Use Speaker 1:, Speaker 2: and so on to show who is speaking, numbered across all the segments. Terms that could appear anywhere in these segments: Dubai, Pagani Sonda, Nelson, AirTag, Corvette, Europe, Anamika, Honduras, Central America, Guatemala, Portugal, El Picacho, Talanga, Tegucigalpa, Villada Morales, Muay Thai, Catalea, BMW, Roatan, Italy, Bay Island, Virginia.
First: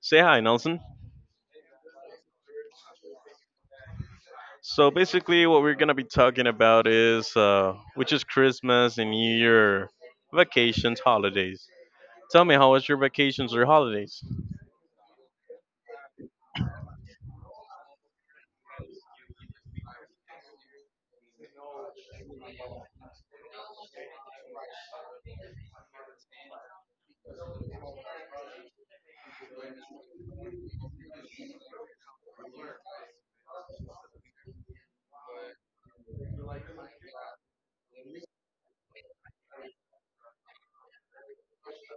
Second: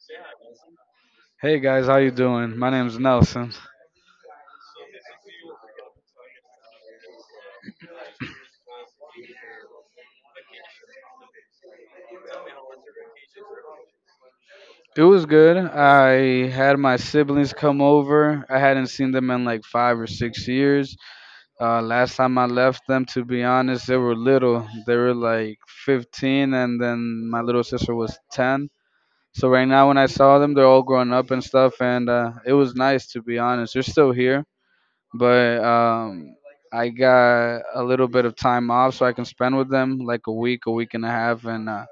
Speaker 1: Say hi, Nelson.
Speaker 2: Hey guys, how you doing? My name's Nelson.
Speaker 1: So, basically, what we're going to be talking about is which is Christmas and New Year vacations, holidays. Tell me, how was your vacations or holidays?
Speaker 2: It was good. I had my siblings come over. I hadn't seen them in like 5 or 6 years. Last time I left them, to be honest, they were little. They were like 15, and then my little sister was 10. So right now, when I saw them, they're all grown up and stuff, and it was nice to be honest. They're still here, but I got a little bit of time off so I can spend with them, like a week and a half, and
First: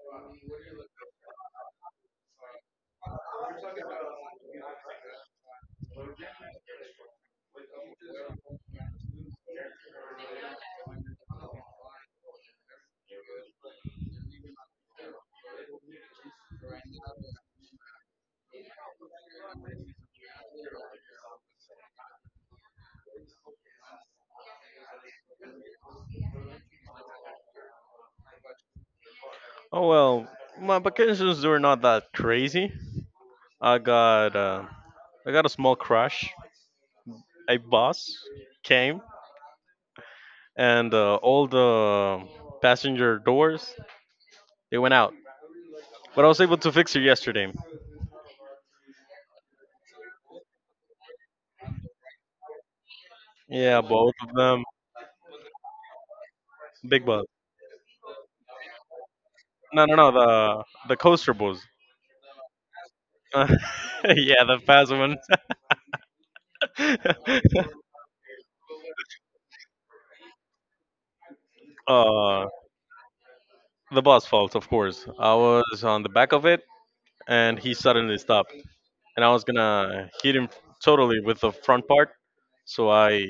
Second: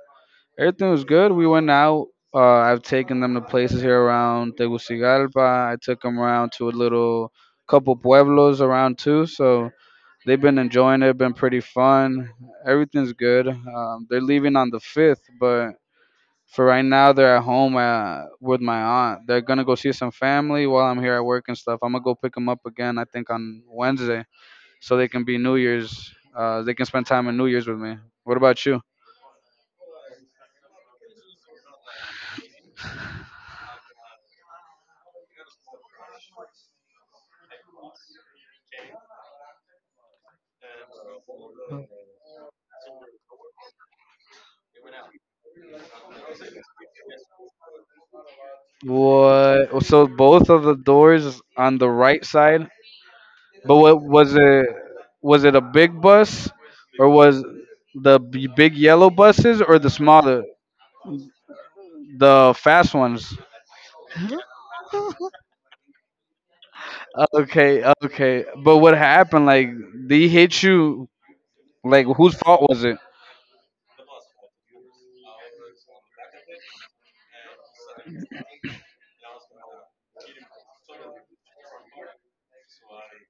Speaker 2: everything was good. We went out. I've taken them to places here around Tegucigalpa. I took them around to a little couple pueblos around too. So they've been enjoying it. Been pretty fun. Everything's good. They're leaving on the fifth, but for right now they're at home with my aunt. They're gonna go see some family while I'm here at work and stuff. I'm gonna go pick them up again. I think on Wednesday, so they can be New Year's. They can spend time in New Year's with me. What about you?
Speaker 1: Oh, well, my vacations were not that crazy. I got, uh, I got a small crash. A bus came, and all the passenger doors they went out. But I was able to fix it yesterday.
Speaker 2: What? So both of the doors on the right side. But
Speaker 1: Yeah,
Speaker 2: what
Speaker 1: both of
Speaker 2: was
Speaker 1: them.
Speaker 2: it? Was it a big bus,
Speaker 1: Big
Speaker 2: or
Speaker 1: buzz.
Speaker 2: was big yellow buses, or
Speaker 1: No,
Speaker 2: the
Speaker 1: no, no.
Speaker 2: smaller,
Speaker 1: The coaster buzz.
Speaker 2: the fast ones?
Speaker 1: Yeah, the fast one.
Speaker 2: Okay, okay. But what happened? Like they hit you. Like whose
Speaker 1: uh,
Speaker 2: fault was it?
Speaker 1: the boss fault, of course. I was on the back of it, and he suddenly stopped, and I was gonna hit him totally with the front part. So I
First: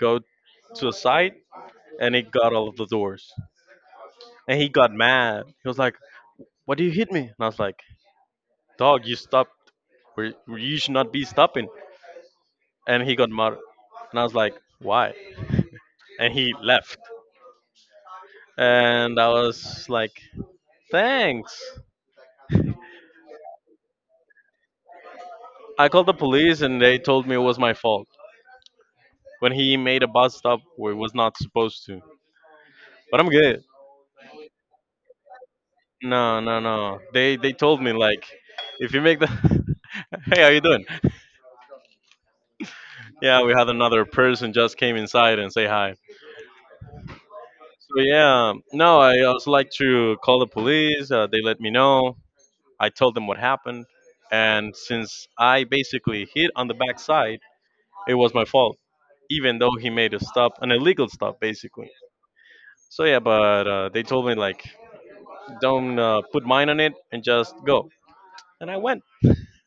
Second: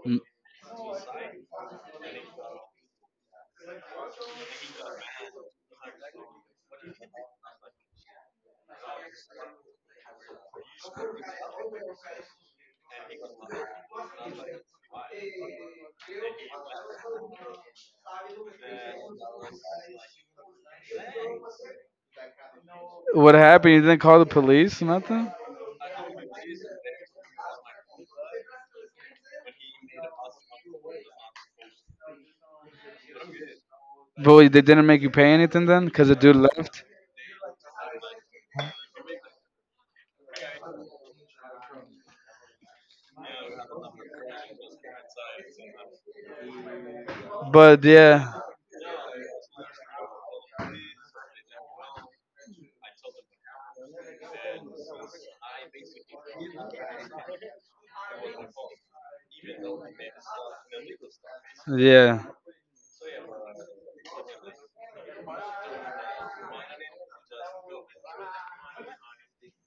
Speaker 1: go
Speaker 2: Mm,
Speaker 1: to the side, and he got all of the doors, and he got mad. He was like, "Why do you hit me?" And I was like, "Dog, you stopped. Where you should not be stopping." And he got mad. And I was like, why? And he left. And I was like, thanks.
Speaker 2: What happened? You didn't call the police? Nothing.
Speaker 1: I called the police and they told me it was my fault when he made a bus stop where he was not supposed to. But I'm good.
Speaker 2: But wait, they didn't make you pay anything then, because the dude
Speaker 1: No, no,
Speaker 2: left.
Speaker 1: no. They told me like, if you make the, hey, how you doing? Yeah, we had another person just came inside and say hi.
Speaker 2: But
Speaker 1: So
Speaker 2: yeah,
Speaker 1: yeah, no, I also like to call the police. They let me know, I told them what happened, and since I basically hit on the backside, it was my fault, even though he made a stop, an illegal stop, basically.
Speaker 2: yeah,
Speaker 1: So yeah, but they told me like, don't put mine on it and just go, and I went.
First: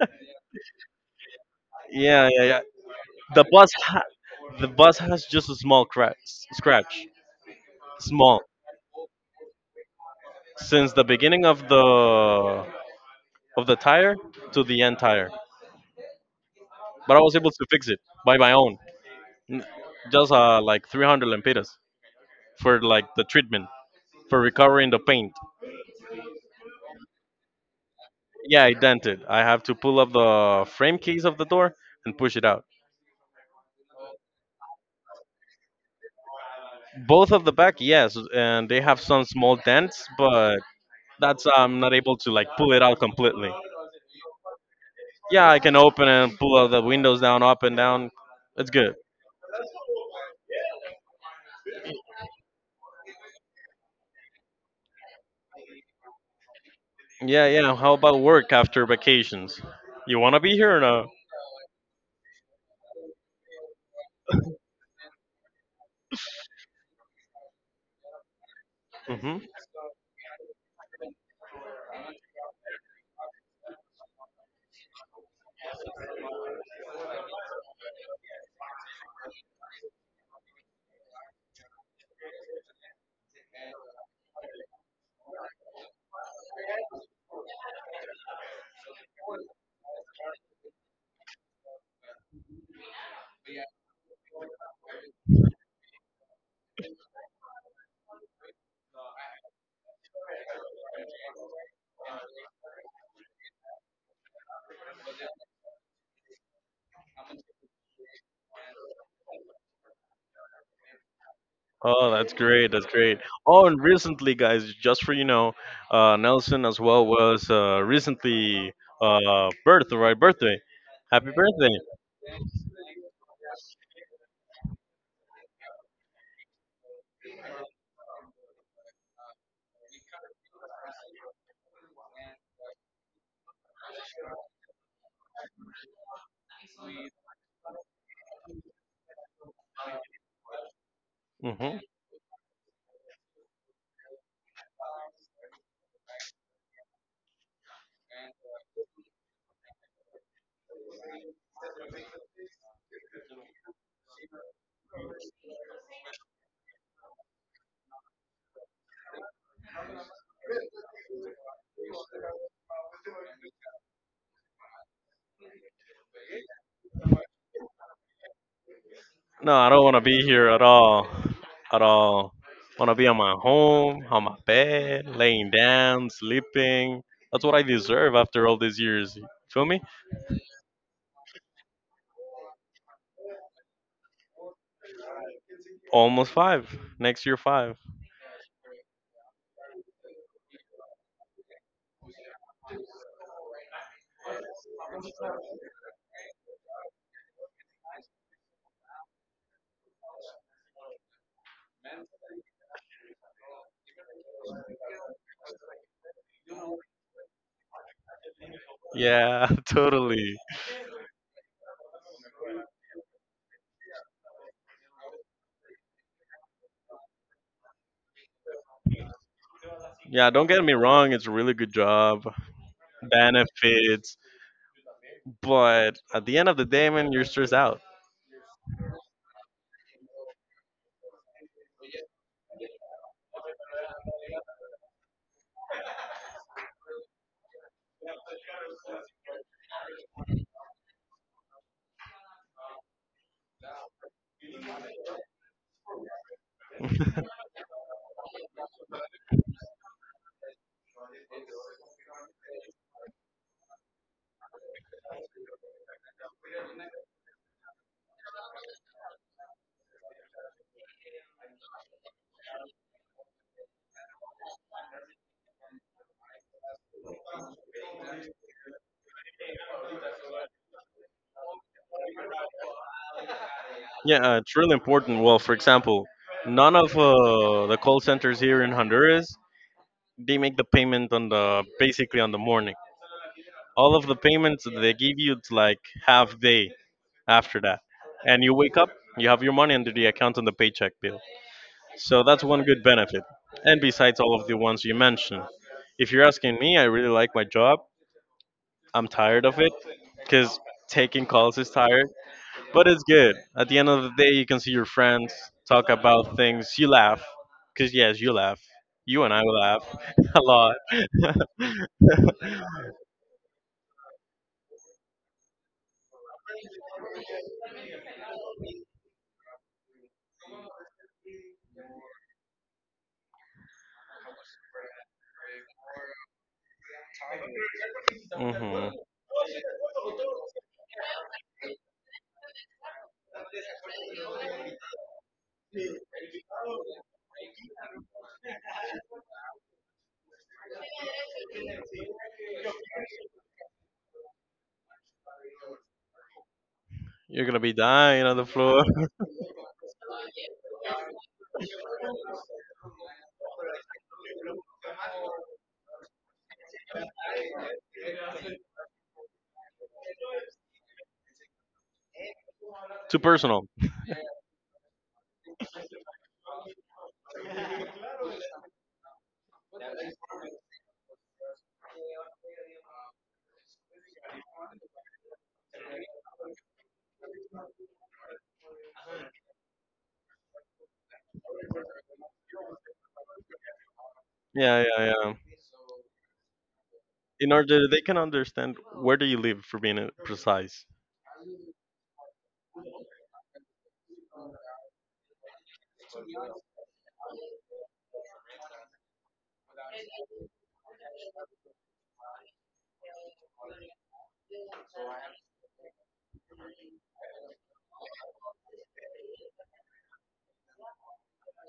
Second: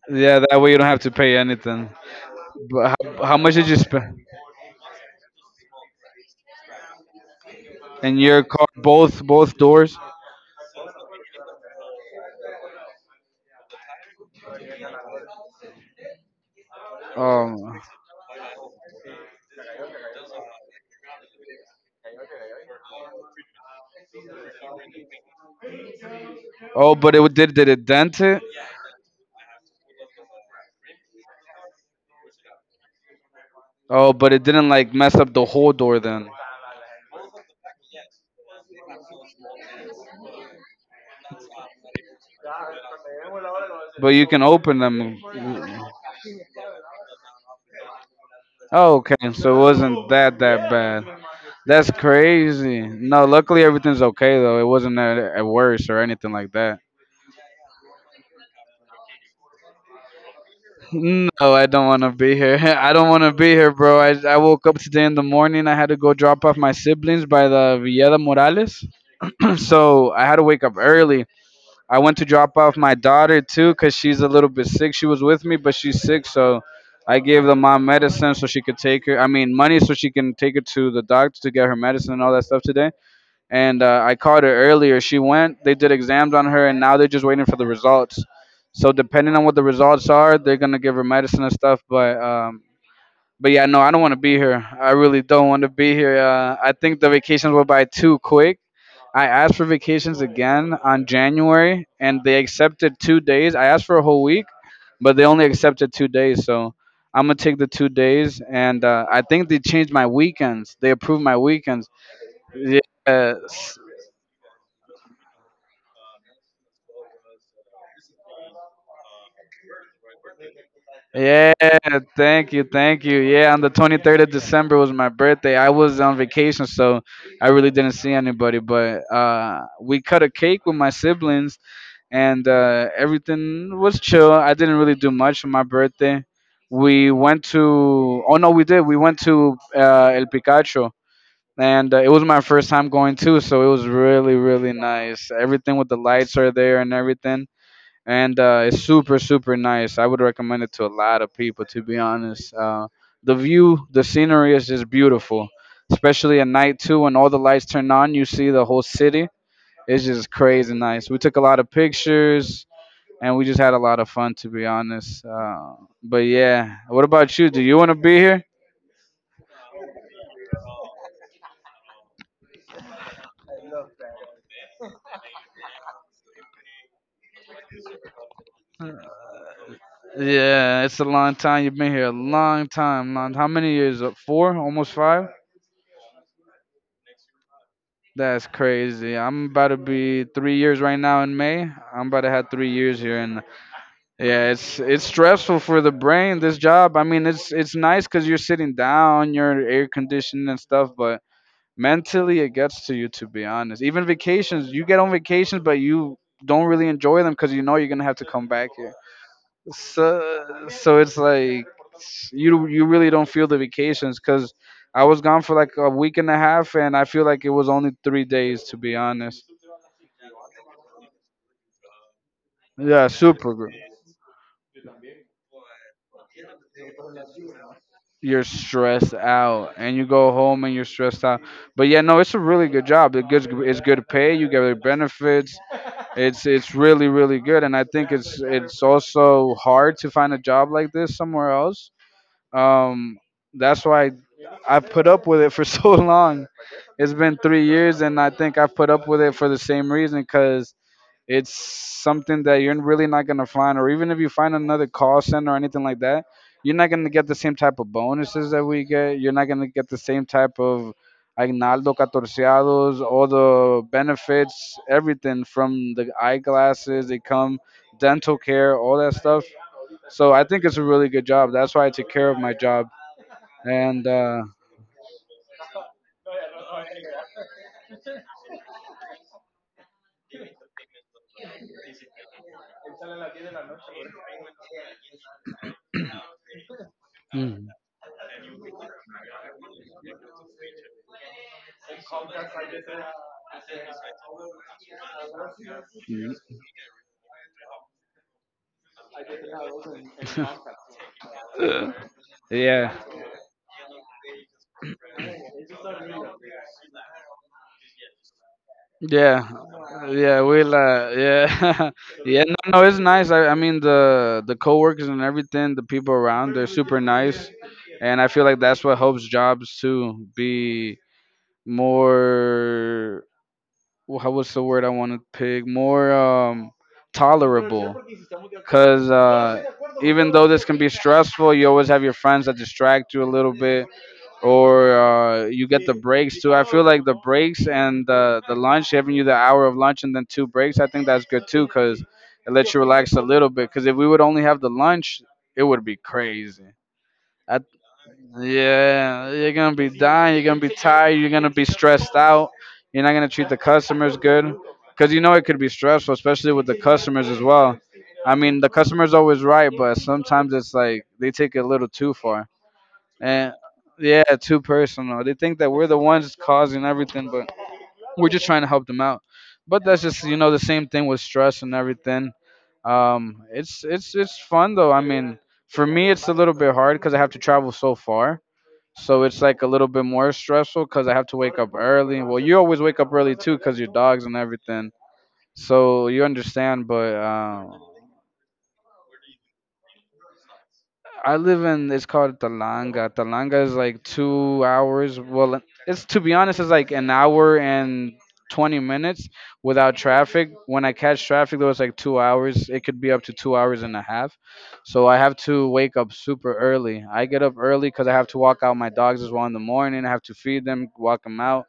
Speaker 2: yeah. That way you don't have to pay anything.
Speaker 1: Yeah, yeah, yeah.
Speaker 2: But how
Speaker 1: The
Speaker 2: much did
Speaker 1: bus,
Speaker 2: you spend?
Speaker 1: the bus has just a small crack, scratch,
Speaker 2: And
Speaker 1: small,
Speaker 2: your car, both doors.
Speaker 1: since the beginning of the tire to the end tire. But I was
Speaker 2: Um.
Speaker 1: able to fix it by my own, N- just like 300 lempiras for like the treatment, for recovering the paint.
Speaker 2: Oh, but it did it dent it?
Speaker 1: Yeah, it dented. I have to pull up the frame keys of the door and push it out.
Speaker 2: Oh, but it didn't like mess up the whole door then.
Speaker 1: Both of the back, yes, and they have some small dents, but that's I'm not able to like pull it out completely.
Speaker 2: But you can open them.
Speaker 1: Yeah, I can open and pull out the windows down, up and down. It's good.
Speaker 2: Okay, so it wasn't that bad. That's crazy. No, luckily everything's okay though. It wasn't at worse or anything like that.
Speaker 1: Yeah, yeah. How about work after vacations? You wanna be here or
Speaker 2: No, I don't want to be here. I don't want to be here, bro. I woke up today in the morning. I had to go drop off my siblings by the Villada Morales.
Speaker 1: not?
Speaker 2: So I had to wake up early. I went to drop off my daughter too because she's a little bit sick. She was with me, but she's sick. So I gave the mom medicine so she could take her, I mean, money so she can take her to the doctor to get her medicine and all that stuff today. And I called her earlier. She went, they did exams on her, and now they're just waiting for the results. So depending on what the results are, they're gonna give her medicine and stuff. But yeah, no, I don't want to be here. I really don't want to be here. I think the vacations went by too quick. I asked for vacations again on January, and they accepted 2 days. I asked for a whole week, but they only accepted 2 days. So I'm gonna take the 2 days, and I think they changed my weekends. They approved my weekends.
Speaker 1: Oh, that's great.
Speaker 2: Yeah,
Speaker 1: That's great. Oh, and recently, guys, just for Nelson as well was recently birth, right? Birthday. Happy
Speaker 2: yeah,
Speaker 1: birthday.
Speaker 2: thank you, thank you. Yeah, on the 23rd of December was my birthday. I was on vacation, so I really didn't see anybody. But we cut a cake with my siblings, and everything was chill. I didn't really do much for my birthday. We went to, oh no, we did. We went to El Picacho,
Speaker 1: Hmm.
Speaker 2: and it was my first time going too, so it was really, really nice. Everything with the lights are there and everything, and it's super nice. I would recommend it to a lot of people. To be honest, the view, the scenery is just beautiful, especially at night too when all the lights turn on. You see the whole city. It's just crazy nice. We took a lot of pictures and we just had a lot of fun. To be honest, but yeah. What about you? Do you want to be here?
Speaker 1: No, I don't want to be here at all. At all. Want to be on my home, on my bed, laying down, sleeping. That's what I deserve after all these years. Feel me?
Speaker 2: Yeah, it's a long time. You've been here a long time. Long, how many years? Four, almost five.
Speaker 1: Almost five. Next year, five.
Speaker 2: That's crazy. I'm about to be 3 years right now in May. I'm about to have 3 years here, and yeah, it's stressful for the brain. This job, I mean, it's nice because you're sitting down, you're air conditioned and stuff, but mentally it gets to you. To be honest, even vacations, you get on vacations, but you don't really enjoy them because you know you're gonna have to come back here.
Speaker 1: Yeah, totally.
Speaker 2: So it's like you really don't feel the vacations because I was gone for like a week and a half, and I feel like it was only 3 days to be honest.
Speaker 1: Yeah, don't get me wrong. It's a really good job.
Speaker 2: Yeah, super good.
Speaker 1: Benefits. But at the end of the day, man, you're stressed out.
Speaker 2: You're stressed out, and you go home and you're stressed out. But yeah, no, it's a really good job. It gets it's good pay. You get the benefits. It's really good, and I think it's also hard to find a job like this somewhere else. Um, that's why I put up with it for so long. It's been 3 years, and I think I put up with it for the same reason because it's something that you're really not gonna find, or even if you find another call center or anything like that, you're not gonna get the same type of bonuses that we get. You're not gonna get the same type of aguinaldo, catorceados, all the benefits, everything from the eyeglasses. They come, dental care, all that stuff. So I think it's a really good job. That's why I take care of my job, and
Speaker 1: Yeah, it's really important. Well, for example, none of the call centers here in Honduras they make the payment on the basically on the morning. All of the payments that they give you, it's like half day after
Speaker 2: mhm.
Speaker 1: that, and you wake up, you have your money under the account on the paycheck bill. So that's one good benefit. And besides all of the ones you mentioned, if you're asking me, I really like my job. I'm tired of it because taking calls is
Speaker 2: Uh,
Speaker 1: tired. But
Speaker 2: yeah.
Speaker 1: it's good. At the end of the day, you can see your friends talk about things. You laugh. Because, yes, you laugh. You and I
Speaker 2: Yeah,
Speaker 1: laugh
Speaker 2: yeah,
Speaker 1: a lot.
Speaker 2: yeah, yeah. No, no, it's nice. I mean, the coworkers and everything, the people around, they're super nice, and I feel like that's what helps jobs to be more. How was the word I want to pick? More tolerable.
Speaker 1: Hmm.
Speaker 2: Because even though this can be stressful, you always have your friends that distract you a little bit, or you get the breaks too. I feel like the breaks and the lunch, having you the hour of lunch and then two breaks, I think that's good too, because it lets you relax a little bit. Because if we would only have the lunch, it would be crazy.
Speaker 1: You're going
Speaker 2: I
Speaker 1: to be dying on the floor.
Speaker 2: yeah, you're gonna be dying. You're gonna be tired. You're gonna be stressed out. You're not gonna treat the customers good, because you know it could be stressful, especially with the customers as well. I mean, the customer's always right, but sometimes it's like they take it a little too far,
Speaker 1: Too
Speaker 2: and
Speaker 1: personal.
Speaker 2: yeah, too personal. They think that we're the ones causing everything, but we're just trying to help them out. But that's just you know the same thing with stress and everything. It's fun though. I mean, for me, it's a little bit hard because I have to travel so far, so it's like a little bit more stressful because I have to wake up early. Well, you always wake up early too because your dogs and
Speaker 1: Yeah,
Speaker 2: everything.
Speaker 1: yeah, yeah.
Speaker 2: So you understand, but
Speaker 1: In order that they can understand where do you live for being precise.
Speaker 2: I live in, it's called Talanga. Talanga is like 2 hours. Well, it's to be honest, it's like an hour and 20 minutes without traffic. When I catch traffic, though, it's like 2 hours. It could be up to 2 hours and a half. So I have to wake up super early. I get up early because I have to walk out my dogs as well in the morning. I have to feed them, walk them out.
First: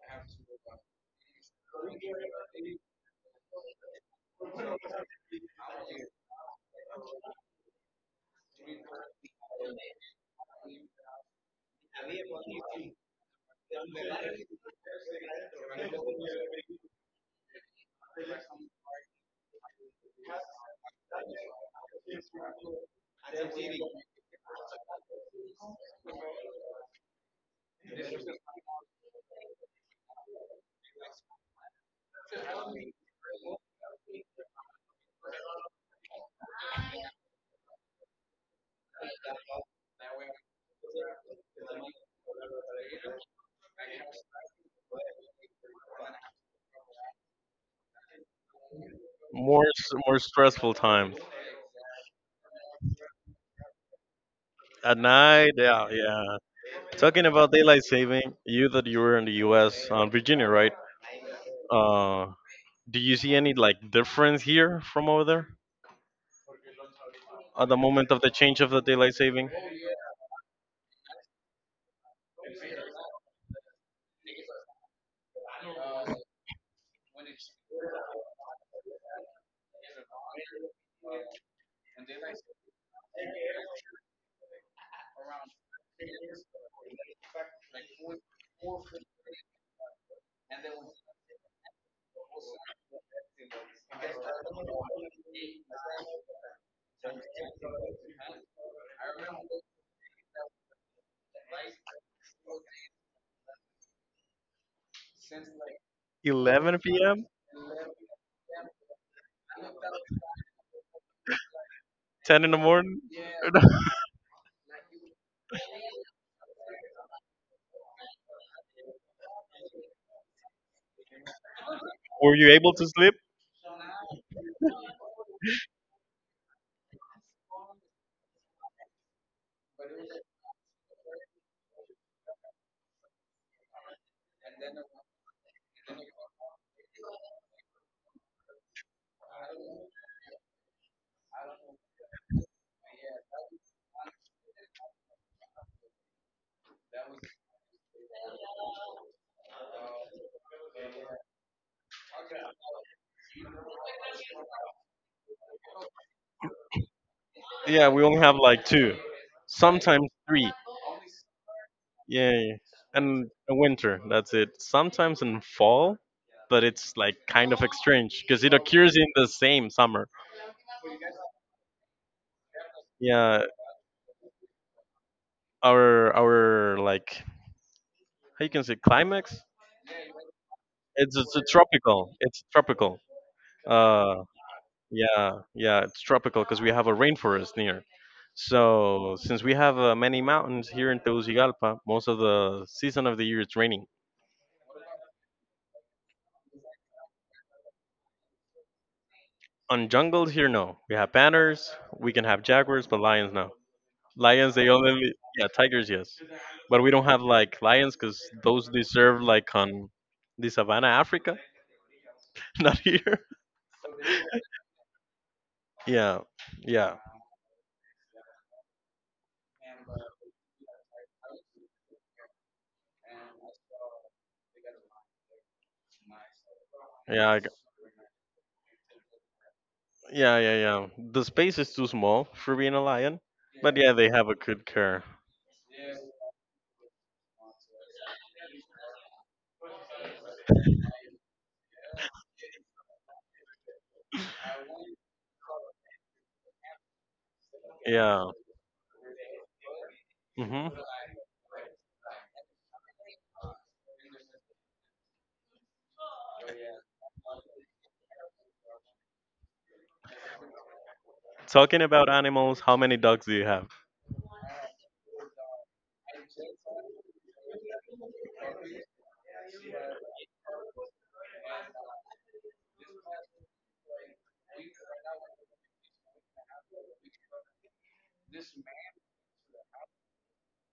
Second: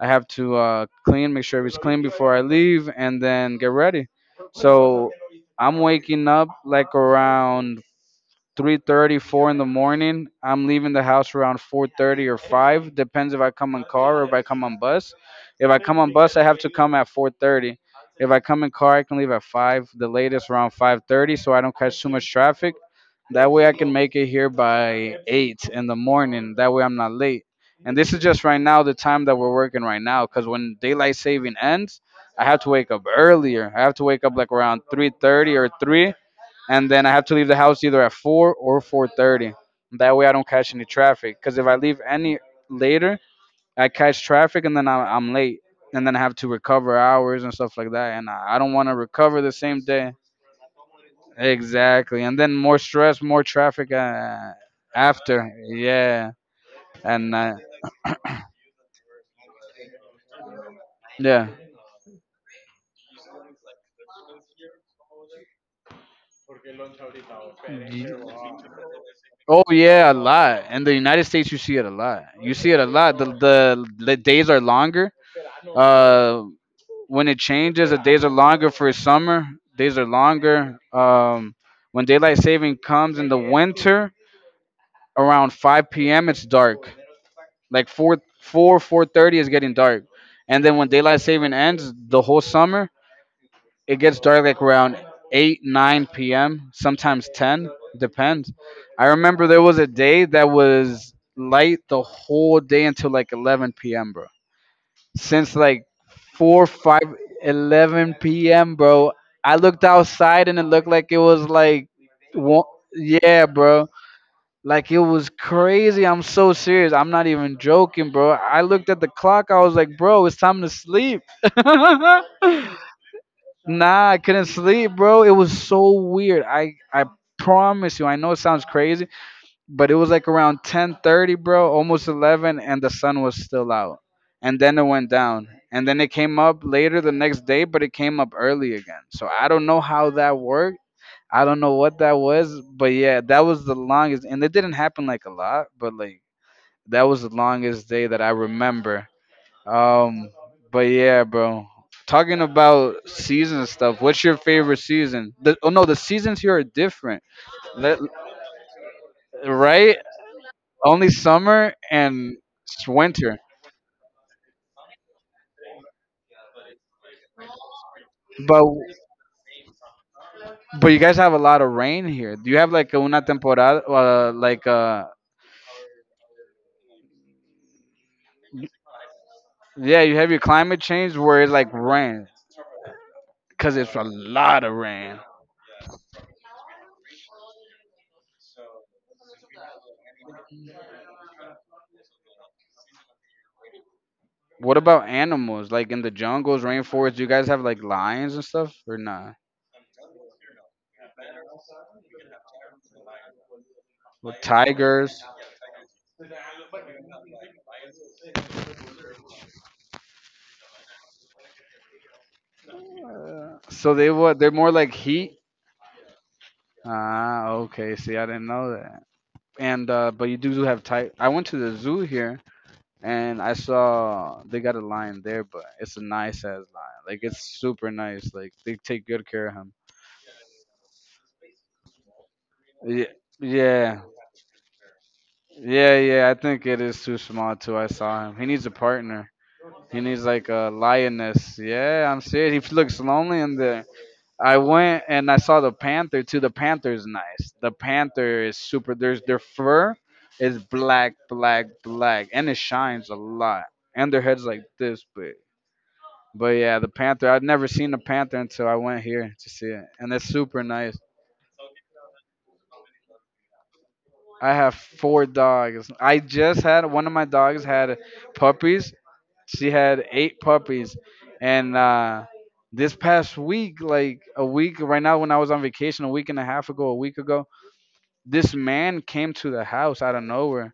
Speaker 2: I have to clean, make sure it's clean before I leave, and then get ready. So I'm waking up like around 3:30, 4 in the morning. I'm leaving the house around 4:30 or 5, depends if I come in car or if I come on bus. If I come on bus, I have to come at 4:30. If I come in car, I can leave at 5, the latest around 5:30 so I don't catch too much traffic. That way I can make it here by 8 in the morning. That way I'm not late. And this is just right now the time that we're working right now cuz when daylight saving ends, I have to wake up earlier. I have to wake up like around 3:30 or 3, and then I have to leave the house either at 4 or 4:30. That way I don't catch any traffic. Because if I leave any later, I catch traffic and then I'm late, and then I have to recover hours and stuff like that. And I don't want to recover the
Speaker 1: More
Speaker 2: same day.
Speaker 1: more stressful times
Speaker 2: Exactly, and then more stress, more traffic
Speaker 1: at
Speaker 2: after.
Speaker 1: night. Yeah,
Speaker 2: Yeah,
Speaker 1: yeah. Talking
Speaker 2: and
Speaker 1: about daylight saving, you that you were in the U.S. on Virginia, right?
Speaker 2: yeah.
Speaker 1: Uh, Do you see any like difference here from over there at the
Speaker 2: Ye-
Speaker 1: moment of the change of the daylight saving?
Speaker 2: Oh yeah, a lot. In the United States, you see it a lot. You see it a lot. The the, days are longer. Uh, when it changes, the days are longer for summer. Days are longer. When daylight saving comes in the winter, around 5 p.m., it's dark. Like 4:30 is getting dark. And then when daylight saving ends, the whole summer, it gets dark like around 8, 9 p.m., sometimes 10, depends. I remember there was a day that was light the whole day until like 11 p.m., bro, since like 4
Speaker 1: 11
Speaker 2: 5,
Speaker 1: p.m.,
Speaker 2: 11 p.m., bro. I looked outside, and it looked like it was like
Speaker 1: 10 in the
Speaker 2: one.
Speaker 1: morning.
Speaker 2: Yeah, bro, like it was crazy. I'm so serious, I'm not even joking, bro. I looked at the clock. I was like, bro, it's time to sleep.
Speaker 1: Were you able to sleep?
Speaker 2: Nah, I couldn't sleep, bro. It was so weird. I promise you, I know it sounds crazy, but it was like around 10:30, bro, almost 11, and the sun was still out. And then it went down. And then it came up later the next day, but it came up early again. So I don't know how that worked. I don't know what that was, but yeah, that was the longest, and it didn't happen like a lot, but like that was the longest day that I remember. Um but yeah, bro. Talking about season stuff, what's your favorite season? Oh no, the seasons here are different.
Speaker 1: Yeah,
Speaker 2: Let,
Speaker 1: we only have like two,
Speaker 2: right?
Speaker 1: sometimes three.
Speaker 2: Only summer
Speaker 1: Yeah,
Speaker 2: and
Speaker 1: yeah. And
Speaker 2: winter.
Speaker 1: in winter. That's it. Sometimes in fall, but it's like kind of strange because it
Speaker 2: But
Speaker 1: occurs in the same summer.
Speaker 2: but you guys have a lot of rain here. Do you have like una
Speaker 1: Yeah,
Speaker 2: temporada, like
Speaker 1: our like how you can say climax.
Speaker 2: yeah, you have your climate
Speaker 1: It's
Speaker 2: change
Speaker 1: it's a
Speaker 2: where it's like
Speaker 1: tropical.
Speaker 2: rain,
Speaker 1: It's tropical.
Speaker 2: cause it's a
Speaker 1: Uh,
Speaker 2: lot of rain.
Speaker 1: Yeah, yeah, it's tropical because we have a rainforest near. So since we have many mountains here in Tegucigalpa, most of the season of the year it's raining.
Speaker 2: What about animals, like in the jungles, rainforests? Do you guys have like lions and stuff or not?
Speaker 1: On jungles here, no. We have panthers, we can have jaguars, but lions, no.
Speaker 2: Or
Speaker 1: Lions, they only,
Speaker 2: tigers?
Speaker 1: yeah, tigers, yes. But we don't have like lions because those deserve like on the savannah, Africa, not here.
Speaker 2: So they what? They're more like heat.
Speaker 1: Yeah, yeah,
Speaker 2: Ah, okay. See, I didn't know that. And But you do have tight. I went to the zoo here, and I saw they got a lion there, but it's a nice ass lion. Like
Speaker 1: yeah,
Speaker 2: it's super nice. Like they take good care of him.
Speaker 1: yeah, yeah, yeah. The space is too small for being a
Speaker 2: Yeah,
Speaker 1: lion, but yeah,
Speaker 2: yeah,
Speaker 1: they have a good care.
Speaker 2: yeah, yeah. I think it is too small too. I saw him. He needs a partner. He needs like a lioness. Yeah, I'm serious. He looks lonely in there. I went and I saw the panther too. The panther is nice. The
Speaker 1: Yeah.
Speaker 2: panther is super. There's Their fur is
Speaker 1: Hmm.
Speaker 2: black, black, black, and it shines a lot. And their heads like this, but yeah, the Panther. I've never seen the Panther until I went here to see it, and it's super nice.
Speaker 1: Talking about animals, how many dogs do you have?
Speaker 2: I have four dogs. I just had one of my dogs had puppies. She had eight puppies, and this past week, like a week right now, when I was on vacation, a week and a half ago, a week ago, this man came to the house out of nowhere.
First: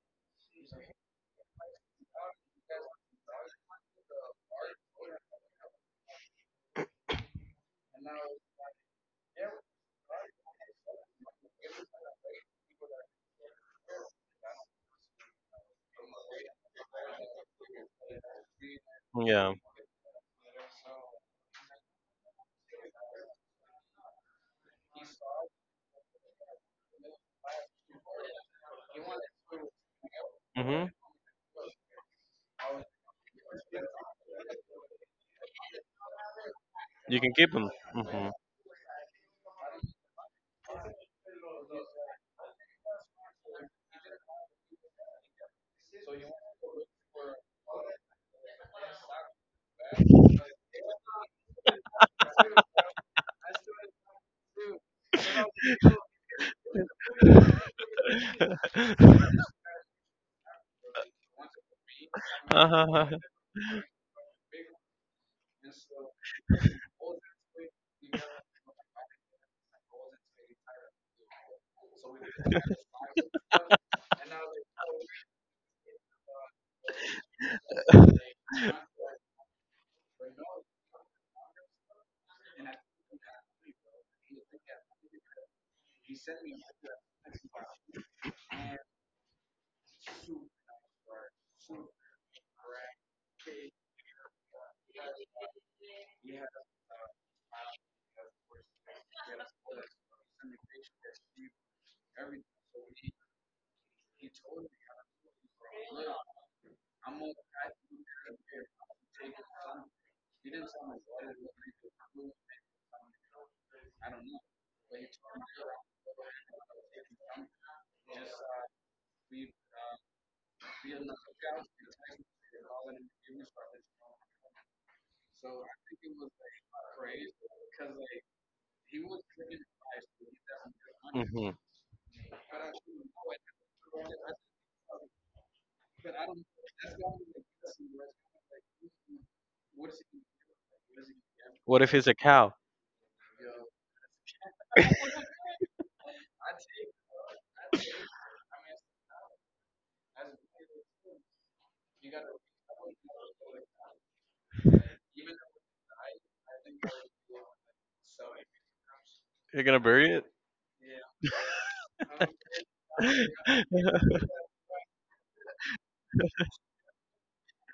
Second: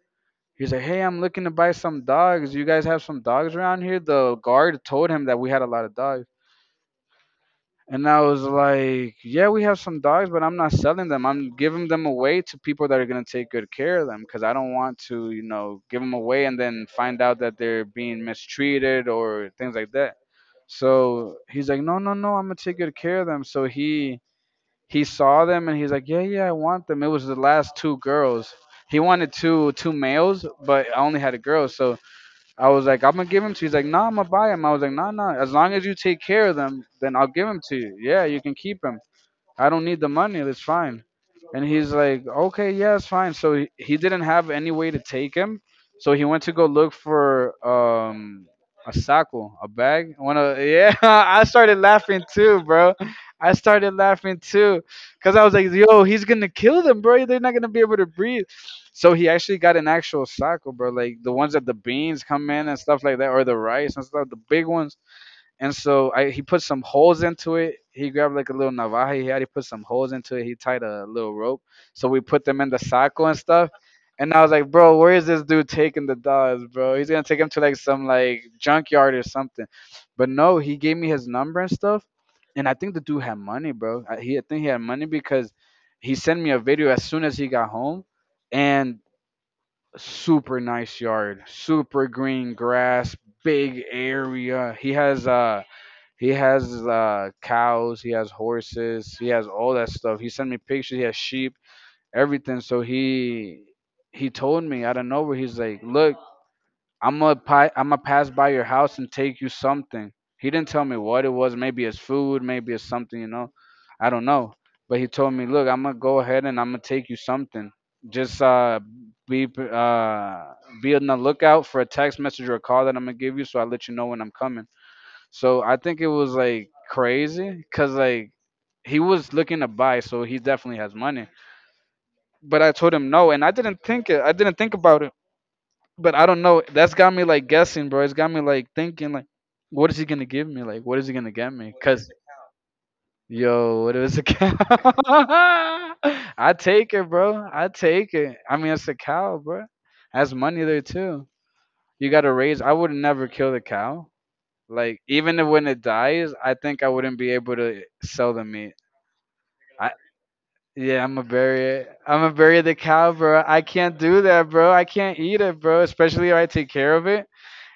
Speaker 2: He's like, "Hey, I'm looking to buy some dogs. You guys have some dogs around here?" The guard told him that we had a lot of dogs. And I was like, yeah, we have some dogs, but I'm not selling them. I'm giving them away to people that are going to take good care of them because I don't want to, you know, give them away and then find out that they're being mistreated or
Speaker 1: Yeah.
Speaker 2: things like that. So he's like, no, no, no, I'm going to take good care of them. So he saw them, and he's like, yeah, yeah, I want them. It was the last two girls. He wanted two males, but
Speaker 1: Hmm.
Speaker 2: I only had a girl. So I was like, I'm gonna give them to you. He's like, nah, I'm gonna buy them. I was like, nah, nah. As long as you take care of them, then
Speaker 1: You
Speaker 2: I'll
Speaker 1: can
Speaker 2: give
Speaker 1: keep
Speaker 2: them
Speaker 1: them.
Speaker 2: to you. Yeah,
Speaker 1: Hmm.
Speaker 2: you can keep them. I don't need the money. It's fine. And he's like, okay, yeah, it's fine. So he didn't have any way to take him. So he went to go look for a saco, a bag. One of Yeah, I started laughing too, bro. I started laughing too, cause I was like, yo, he's gonna kill them, bro. They're not gonna be able to breathe. So he actually got an actual saco, bro, like the ones that the beans come in and stuff like that, or the rice and stuff, the big ones. And so I, he put some holes into it. He grabbed like a little navaja he had. He put some holes into it. He tied a little rope. So we put them in the saco and stuff. And I was like, bro, where is this dude taking the dogs, bro? He's gonna take him to like some like junkyard or something. But no, he gave me his number and stuff. And I think the dude had money, bro. I, he, I think he had money because he sent me a video as soon as he got home. And super nice yard, super green grass, big area. He has cows, he has horses, he has all that stuff. He sent me pictures. He has sheep, everything. So he told me out of nowhere. He's like, "Look, I'm gonna pass by your house and take you something." He didn't tell me what it was. Maybe it's food. Maybe it's something. You know, I don't know. But he told me, "Look, I'm gonna go ahead and I'm gonna take you something. Just uh, be uh, be on the lookout for a text message or a call that I'm gonna give you, so I let you know when I'm coming." So I think it was like crazy because like he was looking to buy, so he definitely has money.
Speaker 1: Hmm.
Speaker 2: But I told him no, and I didn't think it. I didn't think about it. But I don't know. That's got me like guessing, bro. It's got me like thinking like, what is he gonna give me? Like, what is he gonna get me?
Speaker 1: What if it's
Speaker 2: Cause
Speaker 1: a cow?
Speaker 2: yo, what is a cow? I take it, bro. I take it. I mean, it's a cow, bro. Has money there too. You gotta raise. I would never kill the cow. Like even if when it dies, I think I wouldn't be able to sell the meat.
Speaker 1: You're gonna
Speaker 2: I
Speaker 1: bury it?
Speaker 2: yeah, I'm gonna bury it. I'm gonna bury the cow, bro. I can't do that, bro. I can't eat it, bro. Especially if I take care of it.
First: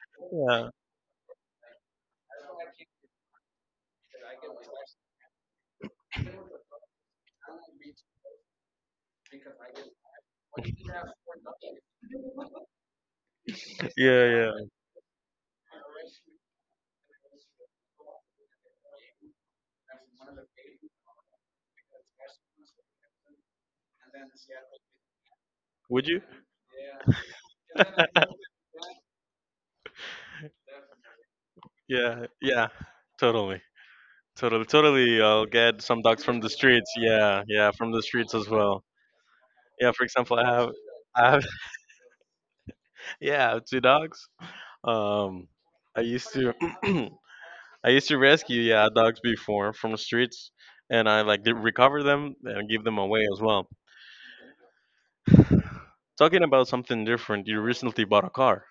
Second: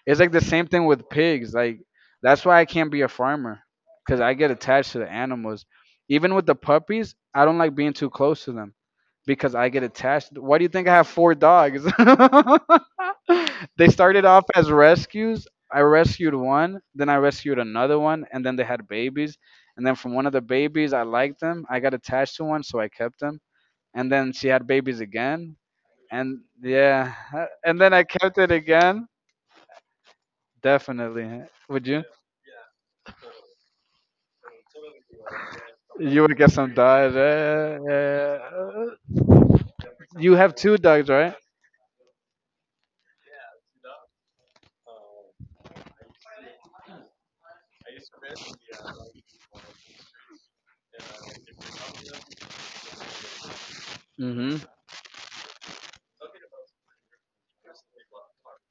Speaker 2: It's like the same
Speaker 1: Yeah.
Speaker 2: thing with pigs. Like that's why I can't be a farmer because I get attached to the animals. Even with the puppies, I don't like being too close to them because I get attached. Why do you think I have four dogs? They started
Speaker 1: Yeah.
Speaker 2: off
Speaker 1: Yeah.
Speaker 2: as rescues. I rescued one, then I rescued another one, and then they had babies. And then from one of the babies, I liked them. I got attached to one, so I kept them. And then she had babies again.
Speaker 1: Would you?
Speaker 2: And yeah, and then I kept it again. Definitely. Would you?
Speaker 1: Yeah. Yeah. Totally. Totally. Totally. I'll get some
Speaker 2: You
Speaker 1: dogs
Speaker 2: would
Speaker 1: from the
Speaker 2: get some
Speaker 1: streets.
Speaker 2: dogs.
Speaker 1: Yeah. Yeah.
Speaker 2: Yeah,
Speaker 1: From the streets
Speaker 2: yeah.
Speaker 1: as well. Yeah. For
Speaker 2: You
Speaker 1: example, I
Speaker 2: have
Speaker 1: have.
Speaker 2: two dogs,
Speaker 1: I
Speaker 2: right?
Speaker 1: have. Yeah. I have two dogs. Um, I used to I used to rescue yeah dogs before from the streets, and I like did recover them and give them away as well.
Speaker 2: Mm-hmm.
Speaker 1: Talking about something different, you recently bought a car.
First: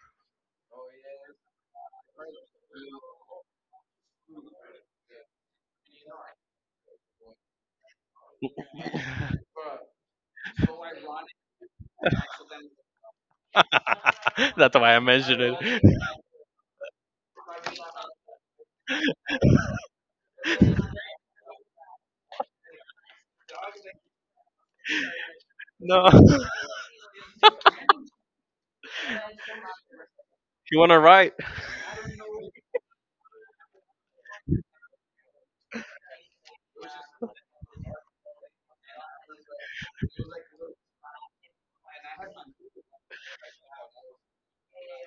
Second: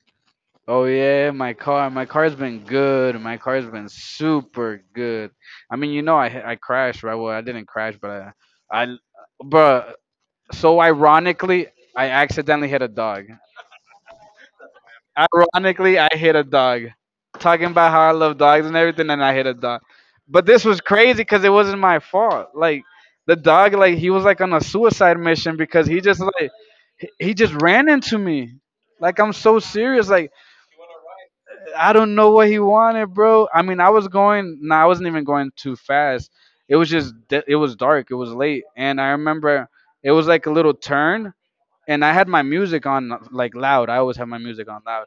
Speaker 2: Oh yeah, my car. My car's been good. My car's been super good. I mean, I crashed, right? Well, I didn't crash. but I, I, but so ironically, I accidentally hit a dog.
Speaker 1: That's why I mentioned it.
Speaker 2: Ironically, I hit a dog. Talking about how I love dogs and everything, and I hit a dog. But this was crazy because it wasn't my fault. Like the dog, like he was like on a suicide mission because he
Speaker 1: No,
Speaker 2: just like he just ran into me. Like I'm so serious. Like
Speaker 1: he wanted a ride.
Speaker 2: I don't know what he wanted, bro. I mean, I was going. No, nah, I wasn't even going too fast. It was dark. It was late, and I remember it was like a little turn, and I had my music on like loud. I always have my music on loud,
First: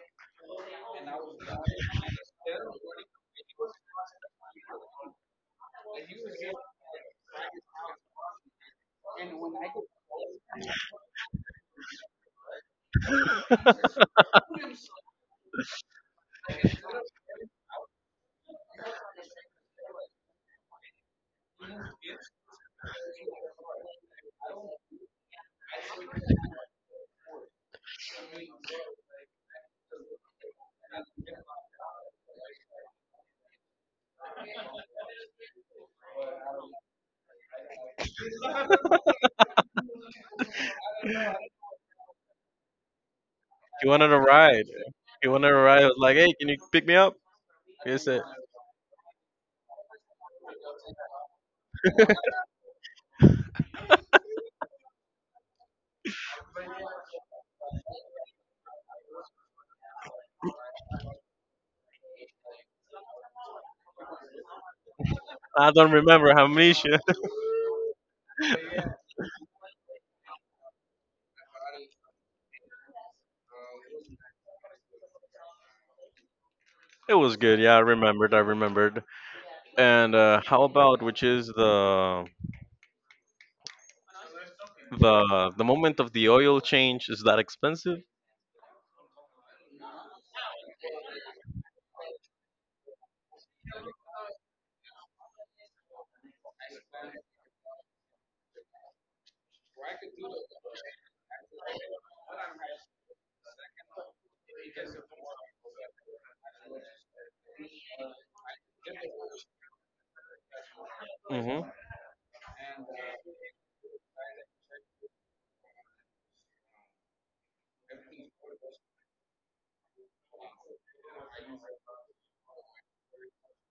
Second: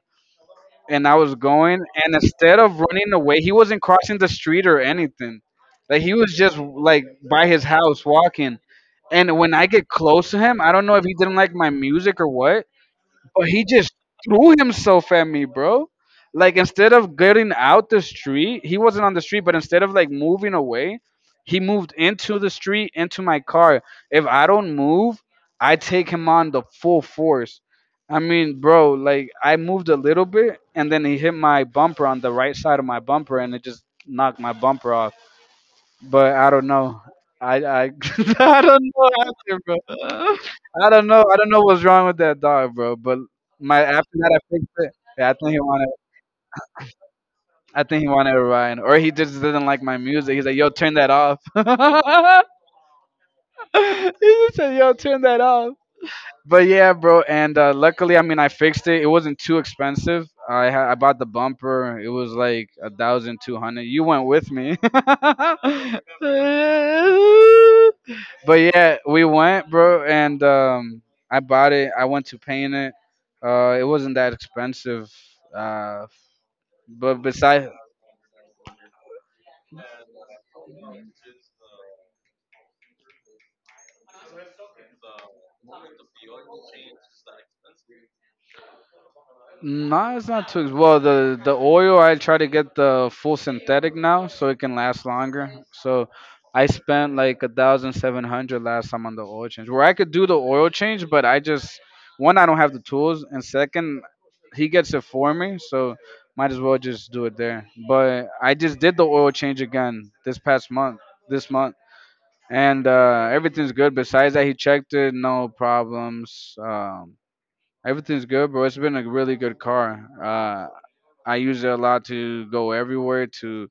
Speaker 2: and I was going, and instead of running away, he wasn't crossing the street or anything. Like he was just like by his house walking. And when I get close to him, I don't know if he didn't like my music or what, but he just threw himself at me, bro. Like instead of getting out the street, he wasn't on the street, but instead of like moving away, he moved into the street, into my car. If I don't move, I take him on the full force. I mean, bro, like I moved a little bit and then he hit my bumper on the right side of my bumper and it just knocked my bumper off but I don't know. I I don't know after, bro. I don't know. I don't know what's wrong with that dog, bro. But my
Speaker 1: He wanted
Speaker 2: after
Speaker 1: a
Speaker 2: that, I
Speaker 1: ride.
Speaker 2: fixed it.
Speaker 1: He
Speaker 2: Yeah, I
Speaker 1: wanted
Speaker 2: think
Speaker 1: a
Speaker 2: he
Speaker 1: ride. I
Speaker 2: wanted.
Speaker 1: was like, hey, can you pick me up?
Speaker 2: I
Speaker 1: He
Speaker 2: think he
Speaker 1: said,
Speaker 2: wanted to ride, or he just didn't like my music. He's like, "Yo, turn that off." He just said, "Yo, turn that off." But yeah, bro, and luckily, I mean, I fixed it. It wasn't too expensive. I bought the bumper. It was like 1,200. You went with me. But
Speaker 1: I don't remember amnesia.
Speaker 2: yeah, we went, bro, and I bought it. I went to paint it. It wasn't that expensive. Uh,
Speaker 1: It
Speaker 2: but
Speaker 1: was good.
Speaker 2: besides,
Speaker 1: Yeah, I remembered. I remembered. And how about, which is the moment of the oil change, is that expensive?
Speaker 2: no, it's not too well. The oil, I try to get the full synthetic now, so it can last longer. So I spent like 1,700 last time on the oil change, where I could do the oil change, but I just, one, I don't have the tools, and second, he gets it for me, so might as well just do it there. But I just did the oil change again this past month, this
Speaker 1: Hmm.
Speaker 2: month, and everything's good. Besides that, he checked it, no problems. Everything's good, bro. It's been a really good car. I use it a lot to go everywhere, to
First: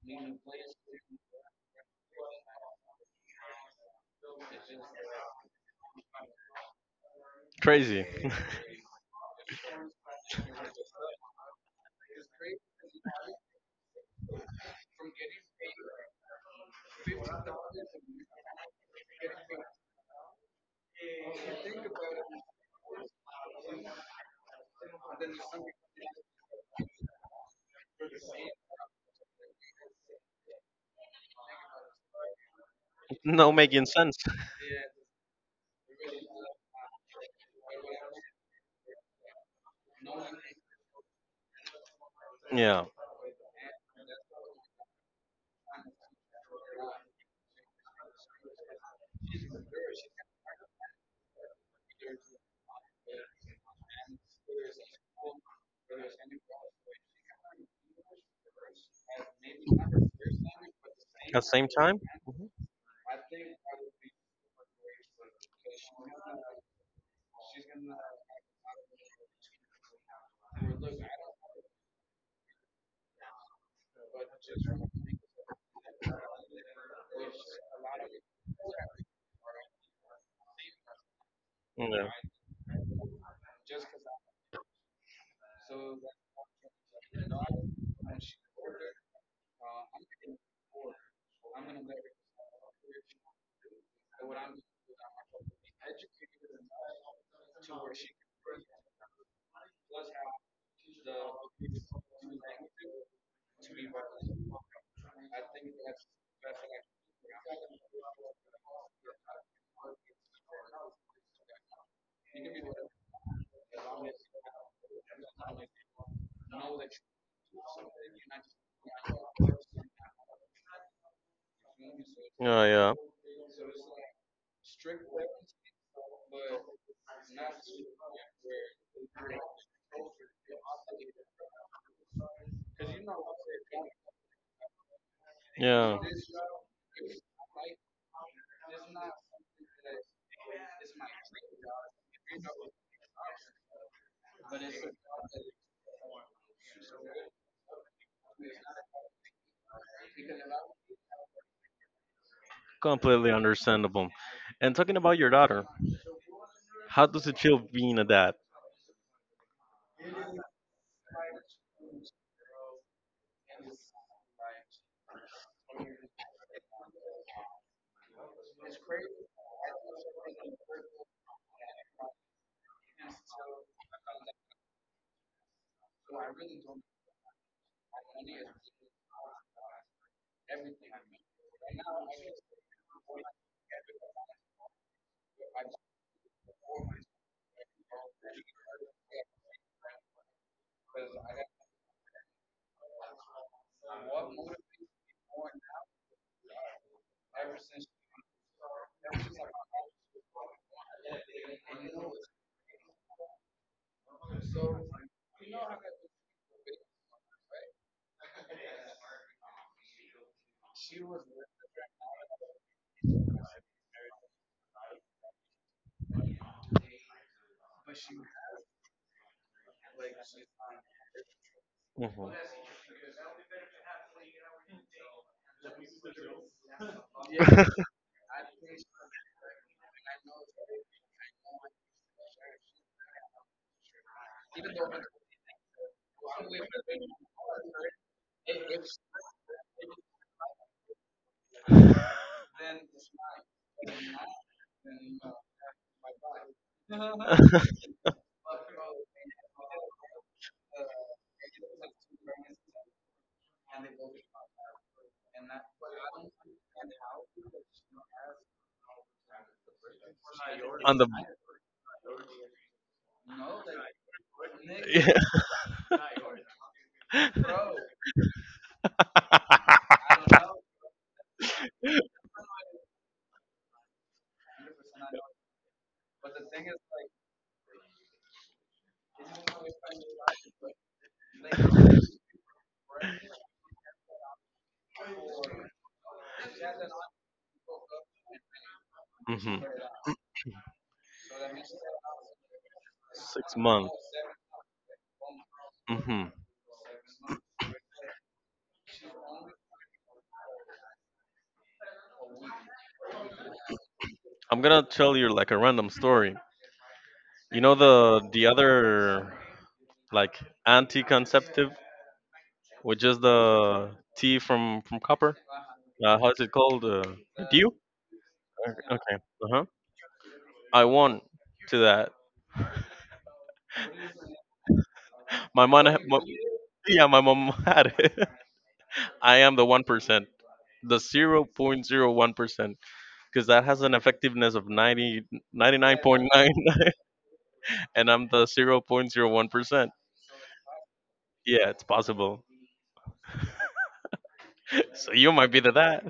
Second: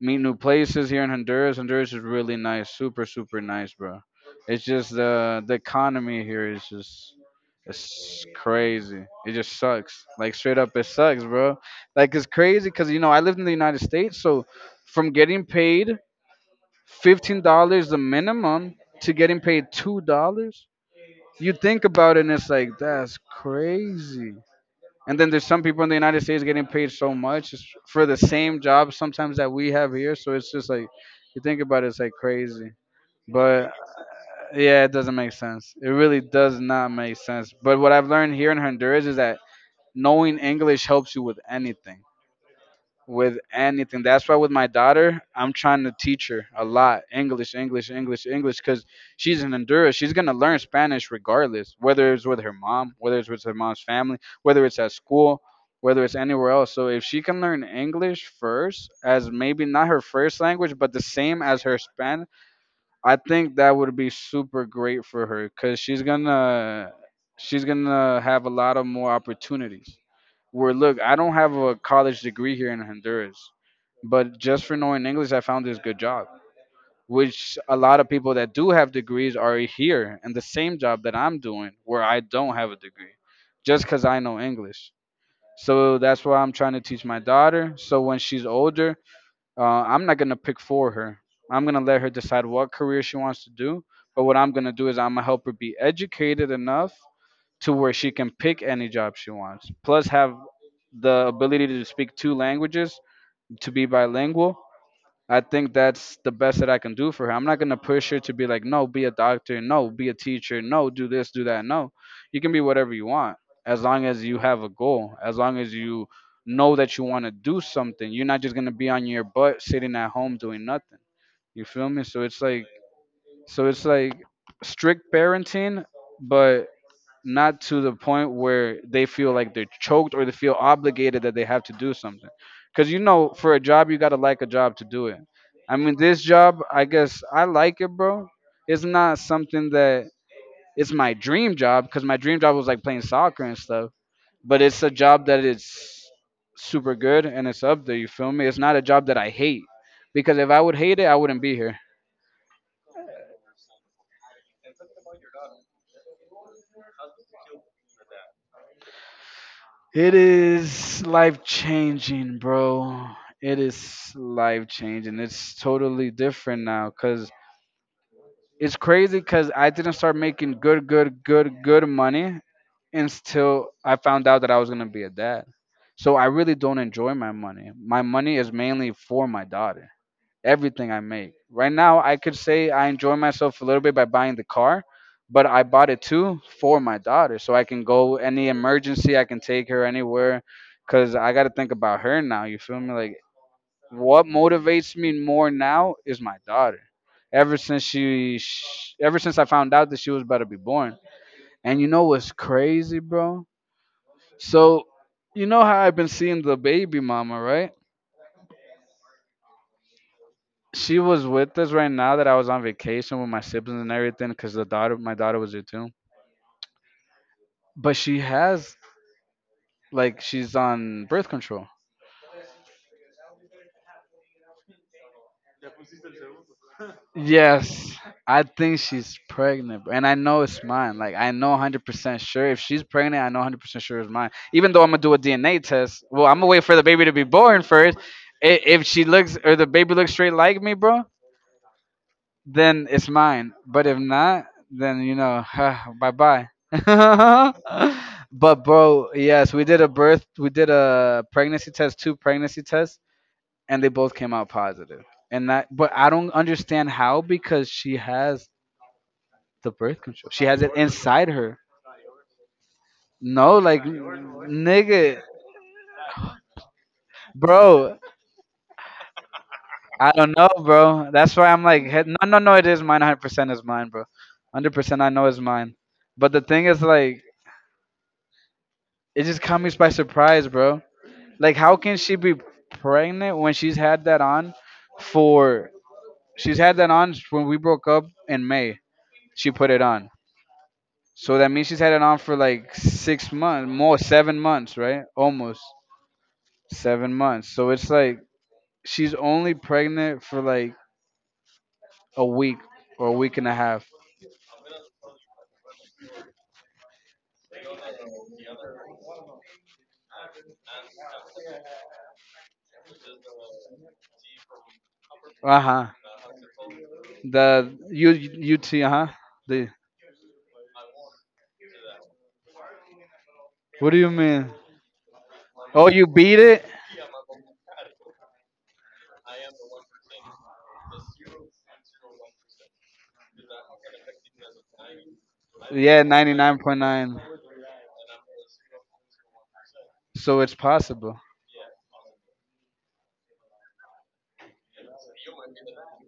Speaker 2: meet new places here in Honduras. Honduras is really nice, super, super nice, bro. It's just the economy here is just,
Speaker 1: Crazy.
Speaker 2: it's crazy. It just sucks. Like straight up, it sucks, bro. Like it's crazy because you know I lived in the United States, so from getting paid $15 the minimum to getting paid $2. You think about it, and it's like that's crazy. And then there's some people in the United States getting paid so much just for the same job sometimes that we have here. So it's just like you think about it, it's like crazy.
Speaker 1: No
Speaker 2: But
Speaker 1: making sense.
Speaker 2: yeah, it doesn't make sense. It really does not make sense. But what I've learned here in Honduras is that knowing English helps you with anything,
Speaker 1: Yeah.
Speaker 2: with anything. That's why with my daughter, I'm trying to teach her a lot English, English, English, English, because she's an Honduras. She's gonna learn Spanish regardless, whether it's with her mom, whether it's with her mom's family, whether it's at school, whether it's anywhere else. So if she can learn English first, as maybe not her first language, but the same
Speaker 1: At the
Speaker 2: as
Speaker 1: same
Speaker 2: her
Speaker 1: time?
Speaker 2: Spanish,
Speaker 1: Hmm.
Speaker 2: I think that would be super great for her, because she's gonna have a lot of more opportunities where look, I don't have a college degree here in Honduras, but just for knowing English, I found this good job, which a lot of people that do have degrees are here in the same job that I'm doing where
Speaker 1: Yeah.
Speaker 2: I don't have a degree just because I know English. So that's why I'm trying to teach my daughter. So when she's older, uh, I'm not going to pick for her. I'm going to let her decide what career she wants to do. But what I'm going to do is I'm going to help her be educated enough to where she can pick any job she wants plus have the ability to speak two languages, to be bilingual. I think that's the best that I can do for her. I'm not going to push her to be like, no, be a doctor, no, be a teacher, no, do this, do that. No, you can be whatever you want, as long as you have a goal, as long as you know that you want to do something. You're not just going to be on your butt sitting at home doing nothing. You feel me? So it's
Speaker 1: Yeah,
Speaker 2: like,
Speaker 1: yeah.
Speaker 2: so it's like strict parenting, but not to the point where they feel like they're choked or they feel obligated that they have to do something. Because you know, for a job, you gotta like a job to do it. I mean,
Speaker 1: Yeah.
Speaker 2: this job, I guess I like it, bro. It's not something that, it's my dream job because my dream job was like playing soccer and stuff. But it's a job that is super good and it's up there. You feel me? It's not a job that I hate, because if I would hate it, I wouldn't be here.
Speaker 1: Completely understandable. And talking about your daughter, how does it feel being a dad?
Speaker 2: It is life changing, bro. It is life changing. It's totally different now because it's crazy because I didn't start making good, good, good, good money until I found out that I was going to be a dad. So I really don't enjoy my money. My money is mainly for my daughter, everything I make. Right now, I could say I enjoy myself a little bit by buying the car, but I bought it too for my daughter, so I can go any emergency, I can take her anywhere, cause I got to think about her now. You feel me? Like what motivates me more now is my daughter. Ever since she, sh ever since I found out that she was about to be born, and you know what's crazy, bro? So you know how I've been seeing the baby mama, right? She was with us right now that I was on vacation with my siblings and everything because the daughter, my daughter was there too. But she has, like, she's on birth control. Yes, I think she's pregnant, and I know it's mine. Like I know 100% sure if she's pregnant, I know 100% sure it's mine. Even though I'm gonna do a DNA test. Well, I'm gonna wait for the baby to be born first. If she looks or the baby looks straight like me, bro,
Speaker 1: Hmm.
Speaker 2: then it's mine. But if not, then you know, bye bye. But bro, yes, we did a birth, we did a pregnancy test, two pregnancy tests, and they both came out positive. And that, but I don't understand how because she has the birth control. She has it
Speaker 1: On the
Speaker 2: inside her. No, like
Speaker 1: yeah.
Speaker 2: nigga, bro. I don't know, bro. That's why I'm like, no, no, no. It is mine. 100% is mine, bro. 100% I know is mine. But the thing is, like, it just caught me by surprise, bro. Like, how can she be pregnant when she's had that on for? She's had that on when we broke up in May. She
Speaker 1: Hmm.
Speaker 2: put it on, so that means she's had it on for like six
Speaker 1: Six
Speaker 2: months,
Speaker 1: months.
Speaker 2: more 7 months, right? Almost
Speaker 1: Hmm.
Speaker 2: 7 months. So it's like she's only pregnant for like a week or a week and a half.
Speaker 1: I'm gonna tell you like a random story. You know, the other like anti-conceptive, which is the tea from copper.
Speaker 2: Uh huh.
Speaker 1: How's it called?
Speaker 2: The
Speaker 1: Dew?
Speaker 2: U UT. Uh huh.
Speaker 1: Okay. Uh huh.
Speaker 2: The,
Speaker 1: I won to that.
Speaker 2: what do you mean?
Speaker 1: My mom.
Speaker 2: Oh, you beat it?
Speaker 1: Yeah, my mom had it. I am the 1%. The 0.01% because that has an effectiveness of 90
Speaker 2: Yeah, ninety
Speaker 1: 99.9
Speaker 2: nine point nine.
Speaker 1: and I'm the 0.01%.
Speaker 2: So it's possible.
Speaker 1: Yeah, it's possible. So you might be the that.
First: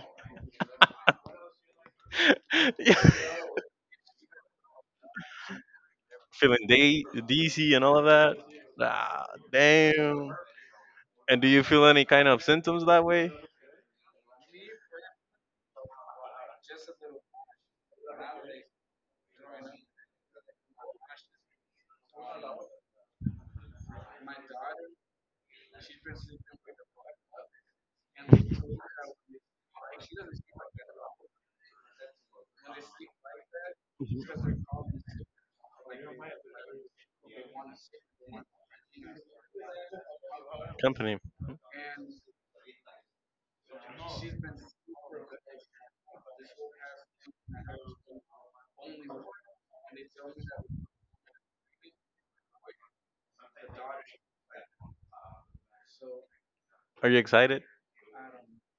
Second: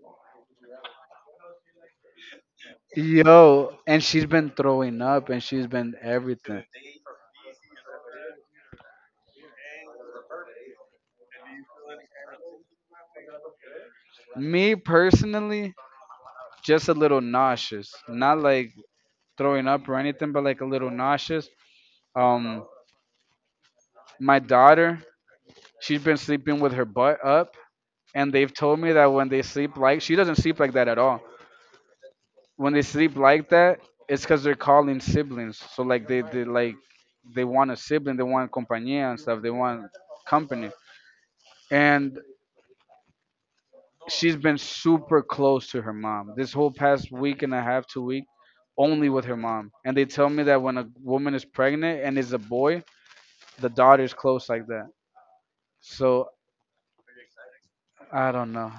Speaker 1: Yeah.
Speaker 2: Yo, and she's been throwing up and she's been everything.
Speaker 1: Feeling DC and all of that. Ah, damn. And do you feel any kind of symptoms that way?
Speaker 2: Me personally, just a little nauseous. Not like throwing up or anything, but like a little nauseous. Um my daughter, she's been sleeping with her butt up and they've told me that when they sleep like she doesn't sleep like that at all. When they sleep like that, it's cuz
Speaker 1: Mhm.
Speaker 2: they're calling siblings. So like they like they want a sibling, they want compañía and stuff. They want company.
Speaker 1: Company.
Speaker 2: And she's been super close to her mom this whole past week and a half, 2 week, only with her mom. And they tell me that when a woman is pregnant and is a boy, the daughter's close like that. So
Speaker 1: Are you excited?
Speaker 2: I don't know.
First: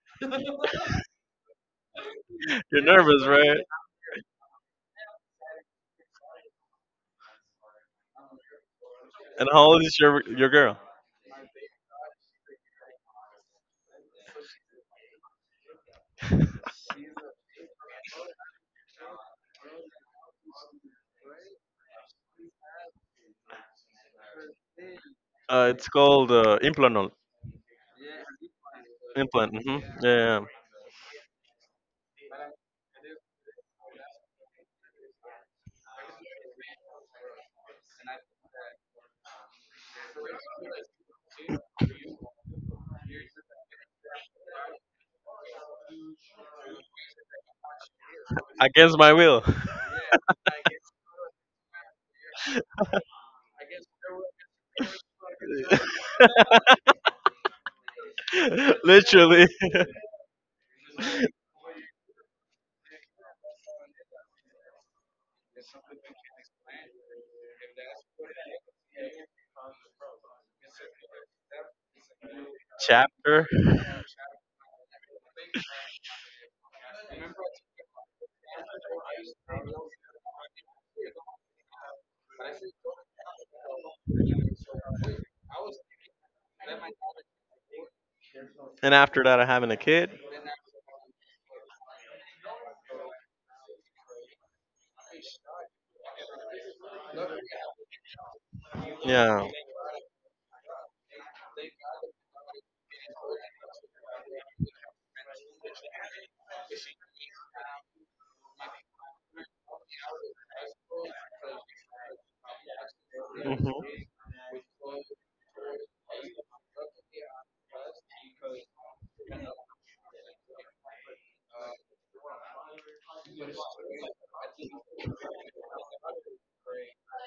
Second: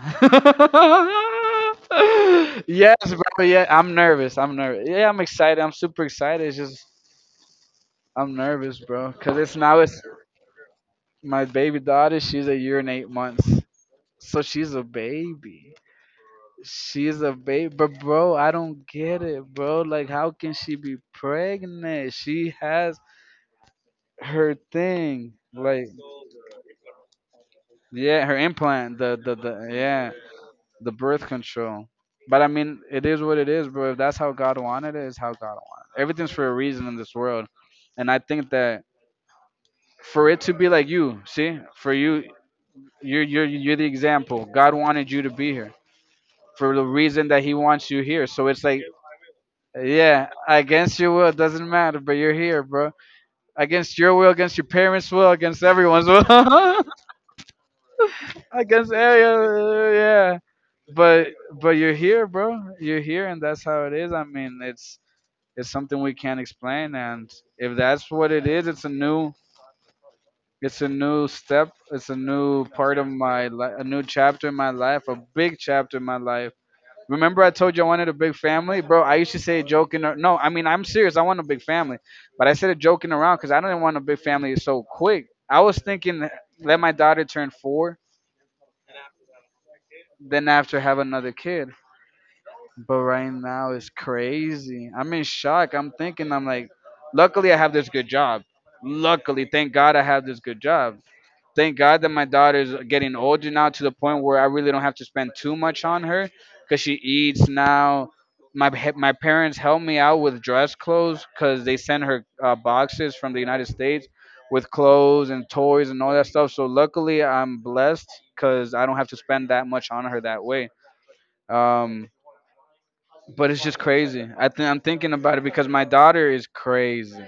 Speaker 1: You're
Speaker 2: Yes,
Speaker 1: nervous,
Speaker 2: bro.
Speaker 1: right?
Speaker 2: Yeah, I'm nervous. I'm nervous. Yeah, I'm excited. I'm super excited. It's just I'm nervous, bro, because
Speaker 1: And
Speaker 2: it's
Speaker 1: how
Speaker 2: now
Speaker 1: old is
Speaker 2: it's
Speaker 1: your girl?
Speaker 2: my baby daughter. She's a year and 8 months, so she's a baby. She's a baby, but bro, I don't get it, bro. Like, how can she be pregnant? She has her thing,
Speaker 1: Uh,
Speaker 2: like,
Speaker 1: it's called implanol.
Speaker 2: yeah, her implant, the the
Speaker 1: Implant.
Speaker 2: the
Speaker 1: Hmm. Yeah.
Speaker 2: yeah,
Speaker 1: Yeah.
Speaker 2: the birth control. But I mean, it is what it is, bro. If that's how God wanted it, is how God wanted. It. Everything's for a reason in this world, and I think that for it to be like you, see, for you, you're the example. God wanted you to be here for the reason that He wants you here. So it's like,
Speaker 1: Against my will.
Speaker 2: yeah, against your will, doesn't matter, but you're here, bro. Against your will, against your parents' will, against everyone's will, against
Speaker 1: Literally.
Speaker 2: everyone, yeah. But but you're here, bro. You're here, and that's how it is. I mean, it's something we can't explain, and if that's what it is, it's a new, it's a new step. It's a new part of
Speaker 1: Chapter.
Speaker 2: my life, a new chapter in my life, a big chapter in my life. Remember, I told you I wanted a big family, bro. I used to say it joking. Or, no, I mean I'm serious. I want a big family, but I said it joking around because I didn't want a big family so quick. I was thinking let my daughter turn four,
Speaker 1: And after that, I'm having a kid.
Speaker 2: then after have another kid. But right now it's crazy. I'm in shock. I'm thinking I'm like, luckily I have this good job. Luckily,
Speaker 1: Yeah.
Speaker 2: thank God I have this good job. Thank God that my daughter's getting older now to the point where I really don't have to spend too much on her because she eats now. My parents help me out with dress clothes because they send her boxes from the United
Speaker 1: Hmm.
Speaker 2: States with clothes and toys and all that stuff. So luckily, I'm blessed because I don't have to spend that much on her that way. Um, but it's just crazy. I think I'm thinking about it because my daughter is crazy.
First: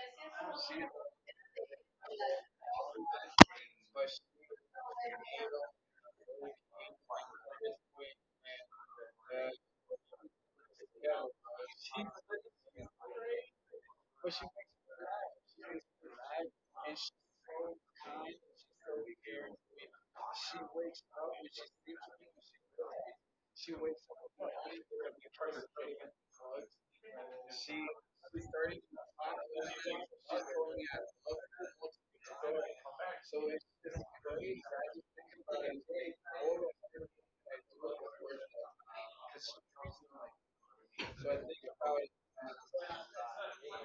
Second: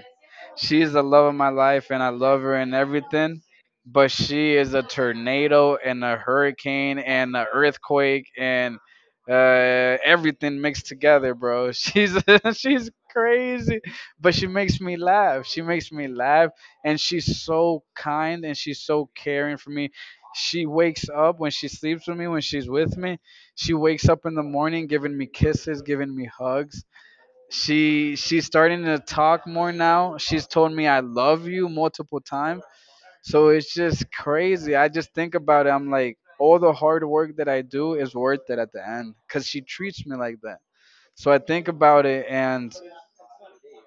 Speaker 2: She is the love of my life, and I love her and everything. But she is a tornado and a hurricane and an earthquake and everything mixed together, bro. She's she's crazy, but she makes me laugh. She makes me laugh, and she's so kind and she's so caring for me. She wakes up when she sleeps with me. When she's with me, she wakes up in the morning giving me kisses, giving me hugs. She's starting to talk more now. She's told me I love you multiple times. So it's just crazy. I just think about it. I'm like, all the hard work that I do is worth it at the end because she treats me like that. So I think about it, and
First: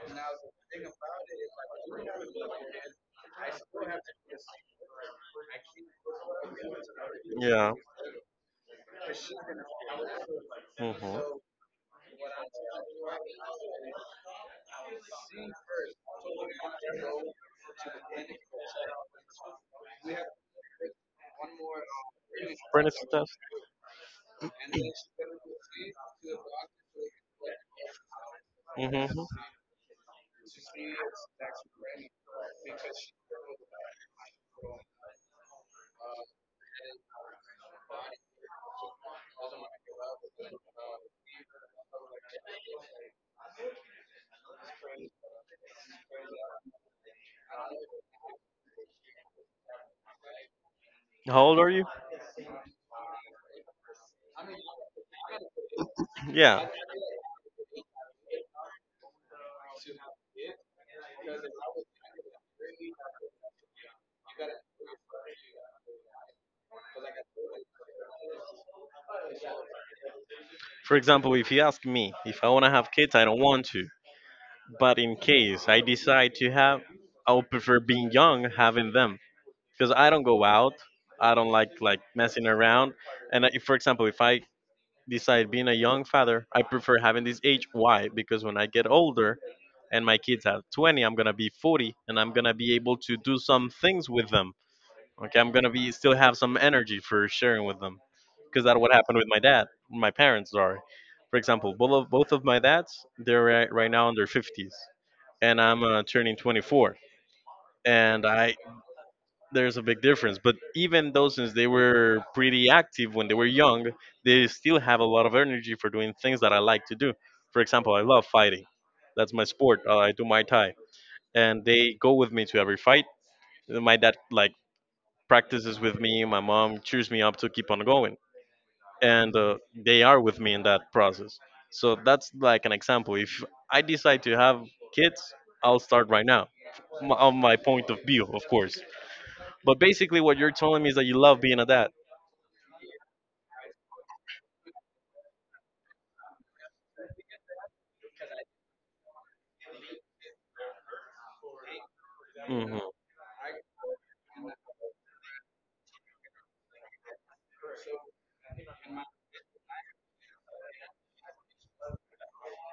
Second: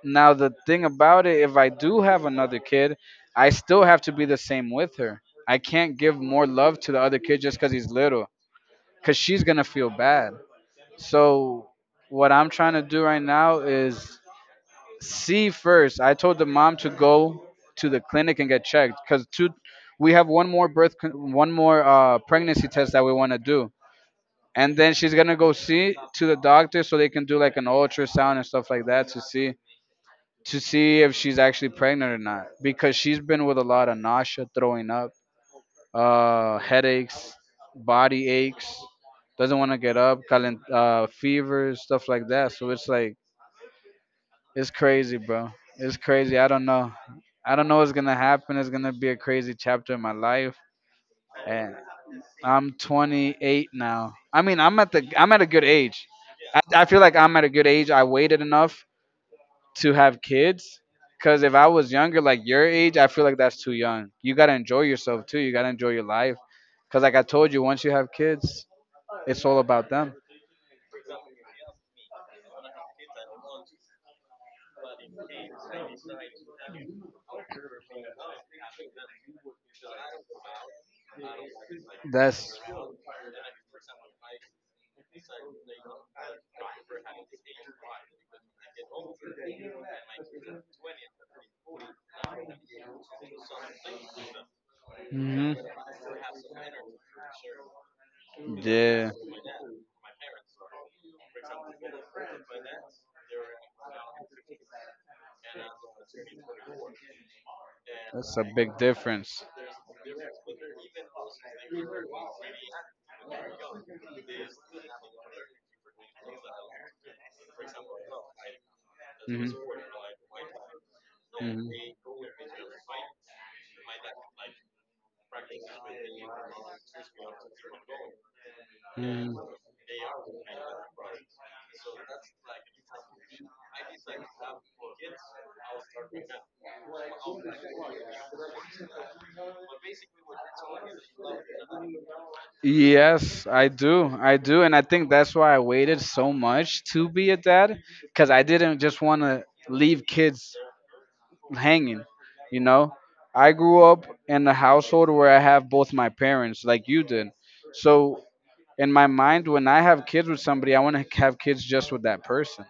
Speaker 2: now the thing about it, if I do have another kid, I still have to be the same with her. I can't give more love to the other kid just
Speaker 1: Yeah.
Speaker 2: because he's little, because she's gonna feel bad.
Speaker 1: Mm-hmm.
Speaker 2: So what I'm trying to do right now is see first. I told the mom to go to the clinic and get checked because two, we have one more birth, one more pregnancy test
Speaker 1: Apprentice
Speaker 2: that we want
Speaker 1: test.
Speaker 2: to do, and then she's gonna go see to the doctor so they can do like an ultrasound and stuff like that
Speaker 1: Mm-hmm.
Speaker 2: to see if she's actually pregnant or not because she's been with a lot of nausea, throwing up, headaches, body aches, doesn't want to get up, calent, fevers, stuff like that. So it's like it's crazy, bro. It's crazy. I don't know. I don't know what's gonna happen. It's gonna be a crazy chapter in my life,
Speaker 1: How old are
Speaker 2: and
Speaker 1: you?
Speaker 2: I'm 28 now. I mean, I'm at a good age. I,
Speaker 1: Yeah.
Speaker 2: I feel like I'm at a good age. I waited enough to have kids because if I was younger like your age I feel like that's too young. You gotta enjoy yourself too. You gotta enjoy your life because like I told you once you have kids it's all about them.
Speaker 1: For example, if you ask me if I want to have kids, I don't want to. But in case I decide to have, I would prefer being young, having them. Because I don't go out. I don't like messing
Speaker 2: That's
Speaker 1: around. And if, for example, if I decide being a young father, I prefer having this age. Why? Because when I get older, and my kids are 20, I'm gonna be 40, and I'm gonna be able to do some things with them. Okay, I'm
Speaker 2: hmm
Speaker 1: gonna be still have some energy for sharing with them, because that what
Speaker 2: yeah.
Speaker 1: happened with my dad, my parents. Sorry. For example, both of my dads, they're now in their 50s, and I'm turning 24, and
Speaker 2: That's a
Speaker 1: I
Speaker 2: big difference.
Speaker 1: there's a big difference. But even though since they were pretty active when they were young, they still have a lot of energy for doing things that I like to do. For example, I love fighting. That's my
Speaker 2: Hmm.
Speaker 1: sport. I do Muay Thai, and they go
Speaker 2: Hmm.
Speaker 1: with me to every fight. My dad like practices with me. My mom cheers me up to keep on going, and they are with me in that process. So that's like an example. If I decide to have kids, I'll start right now, on my point of view, of course. But
Speaker 2: Hmm.
Speaker 1: basically, what you're telling me is that you love being a dad.
Speaker 2: Yes, I do. I do. And I think that's why I waited so much to be a dad because I didn't just want to leave kids hanging. You
Speaker 1: Hmm.
Speaker 2: know, I grew up in a household where I have both my parents, like you did. So, in my mind, when I have kids with somebody, I want to have kids just with that person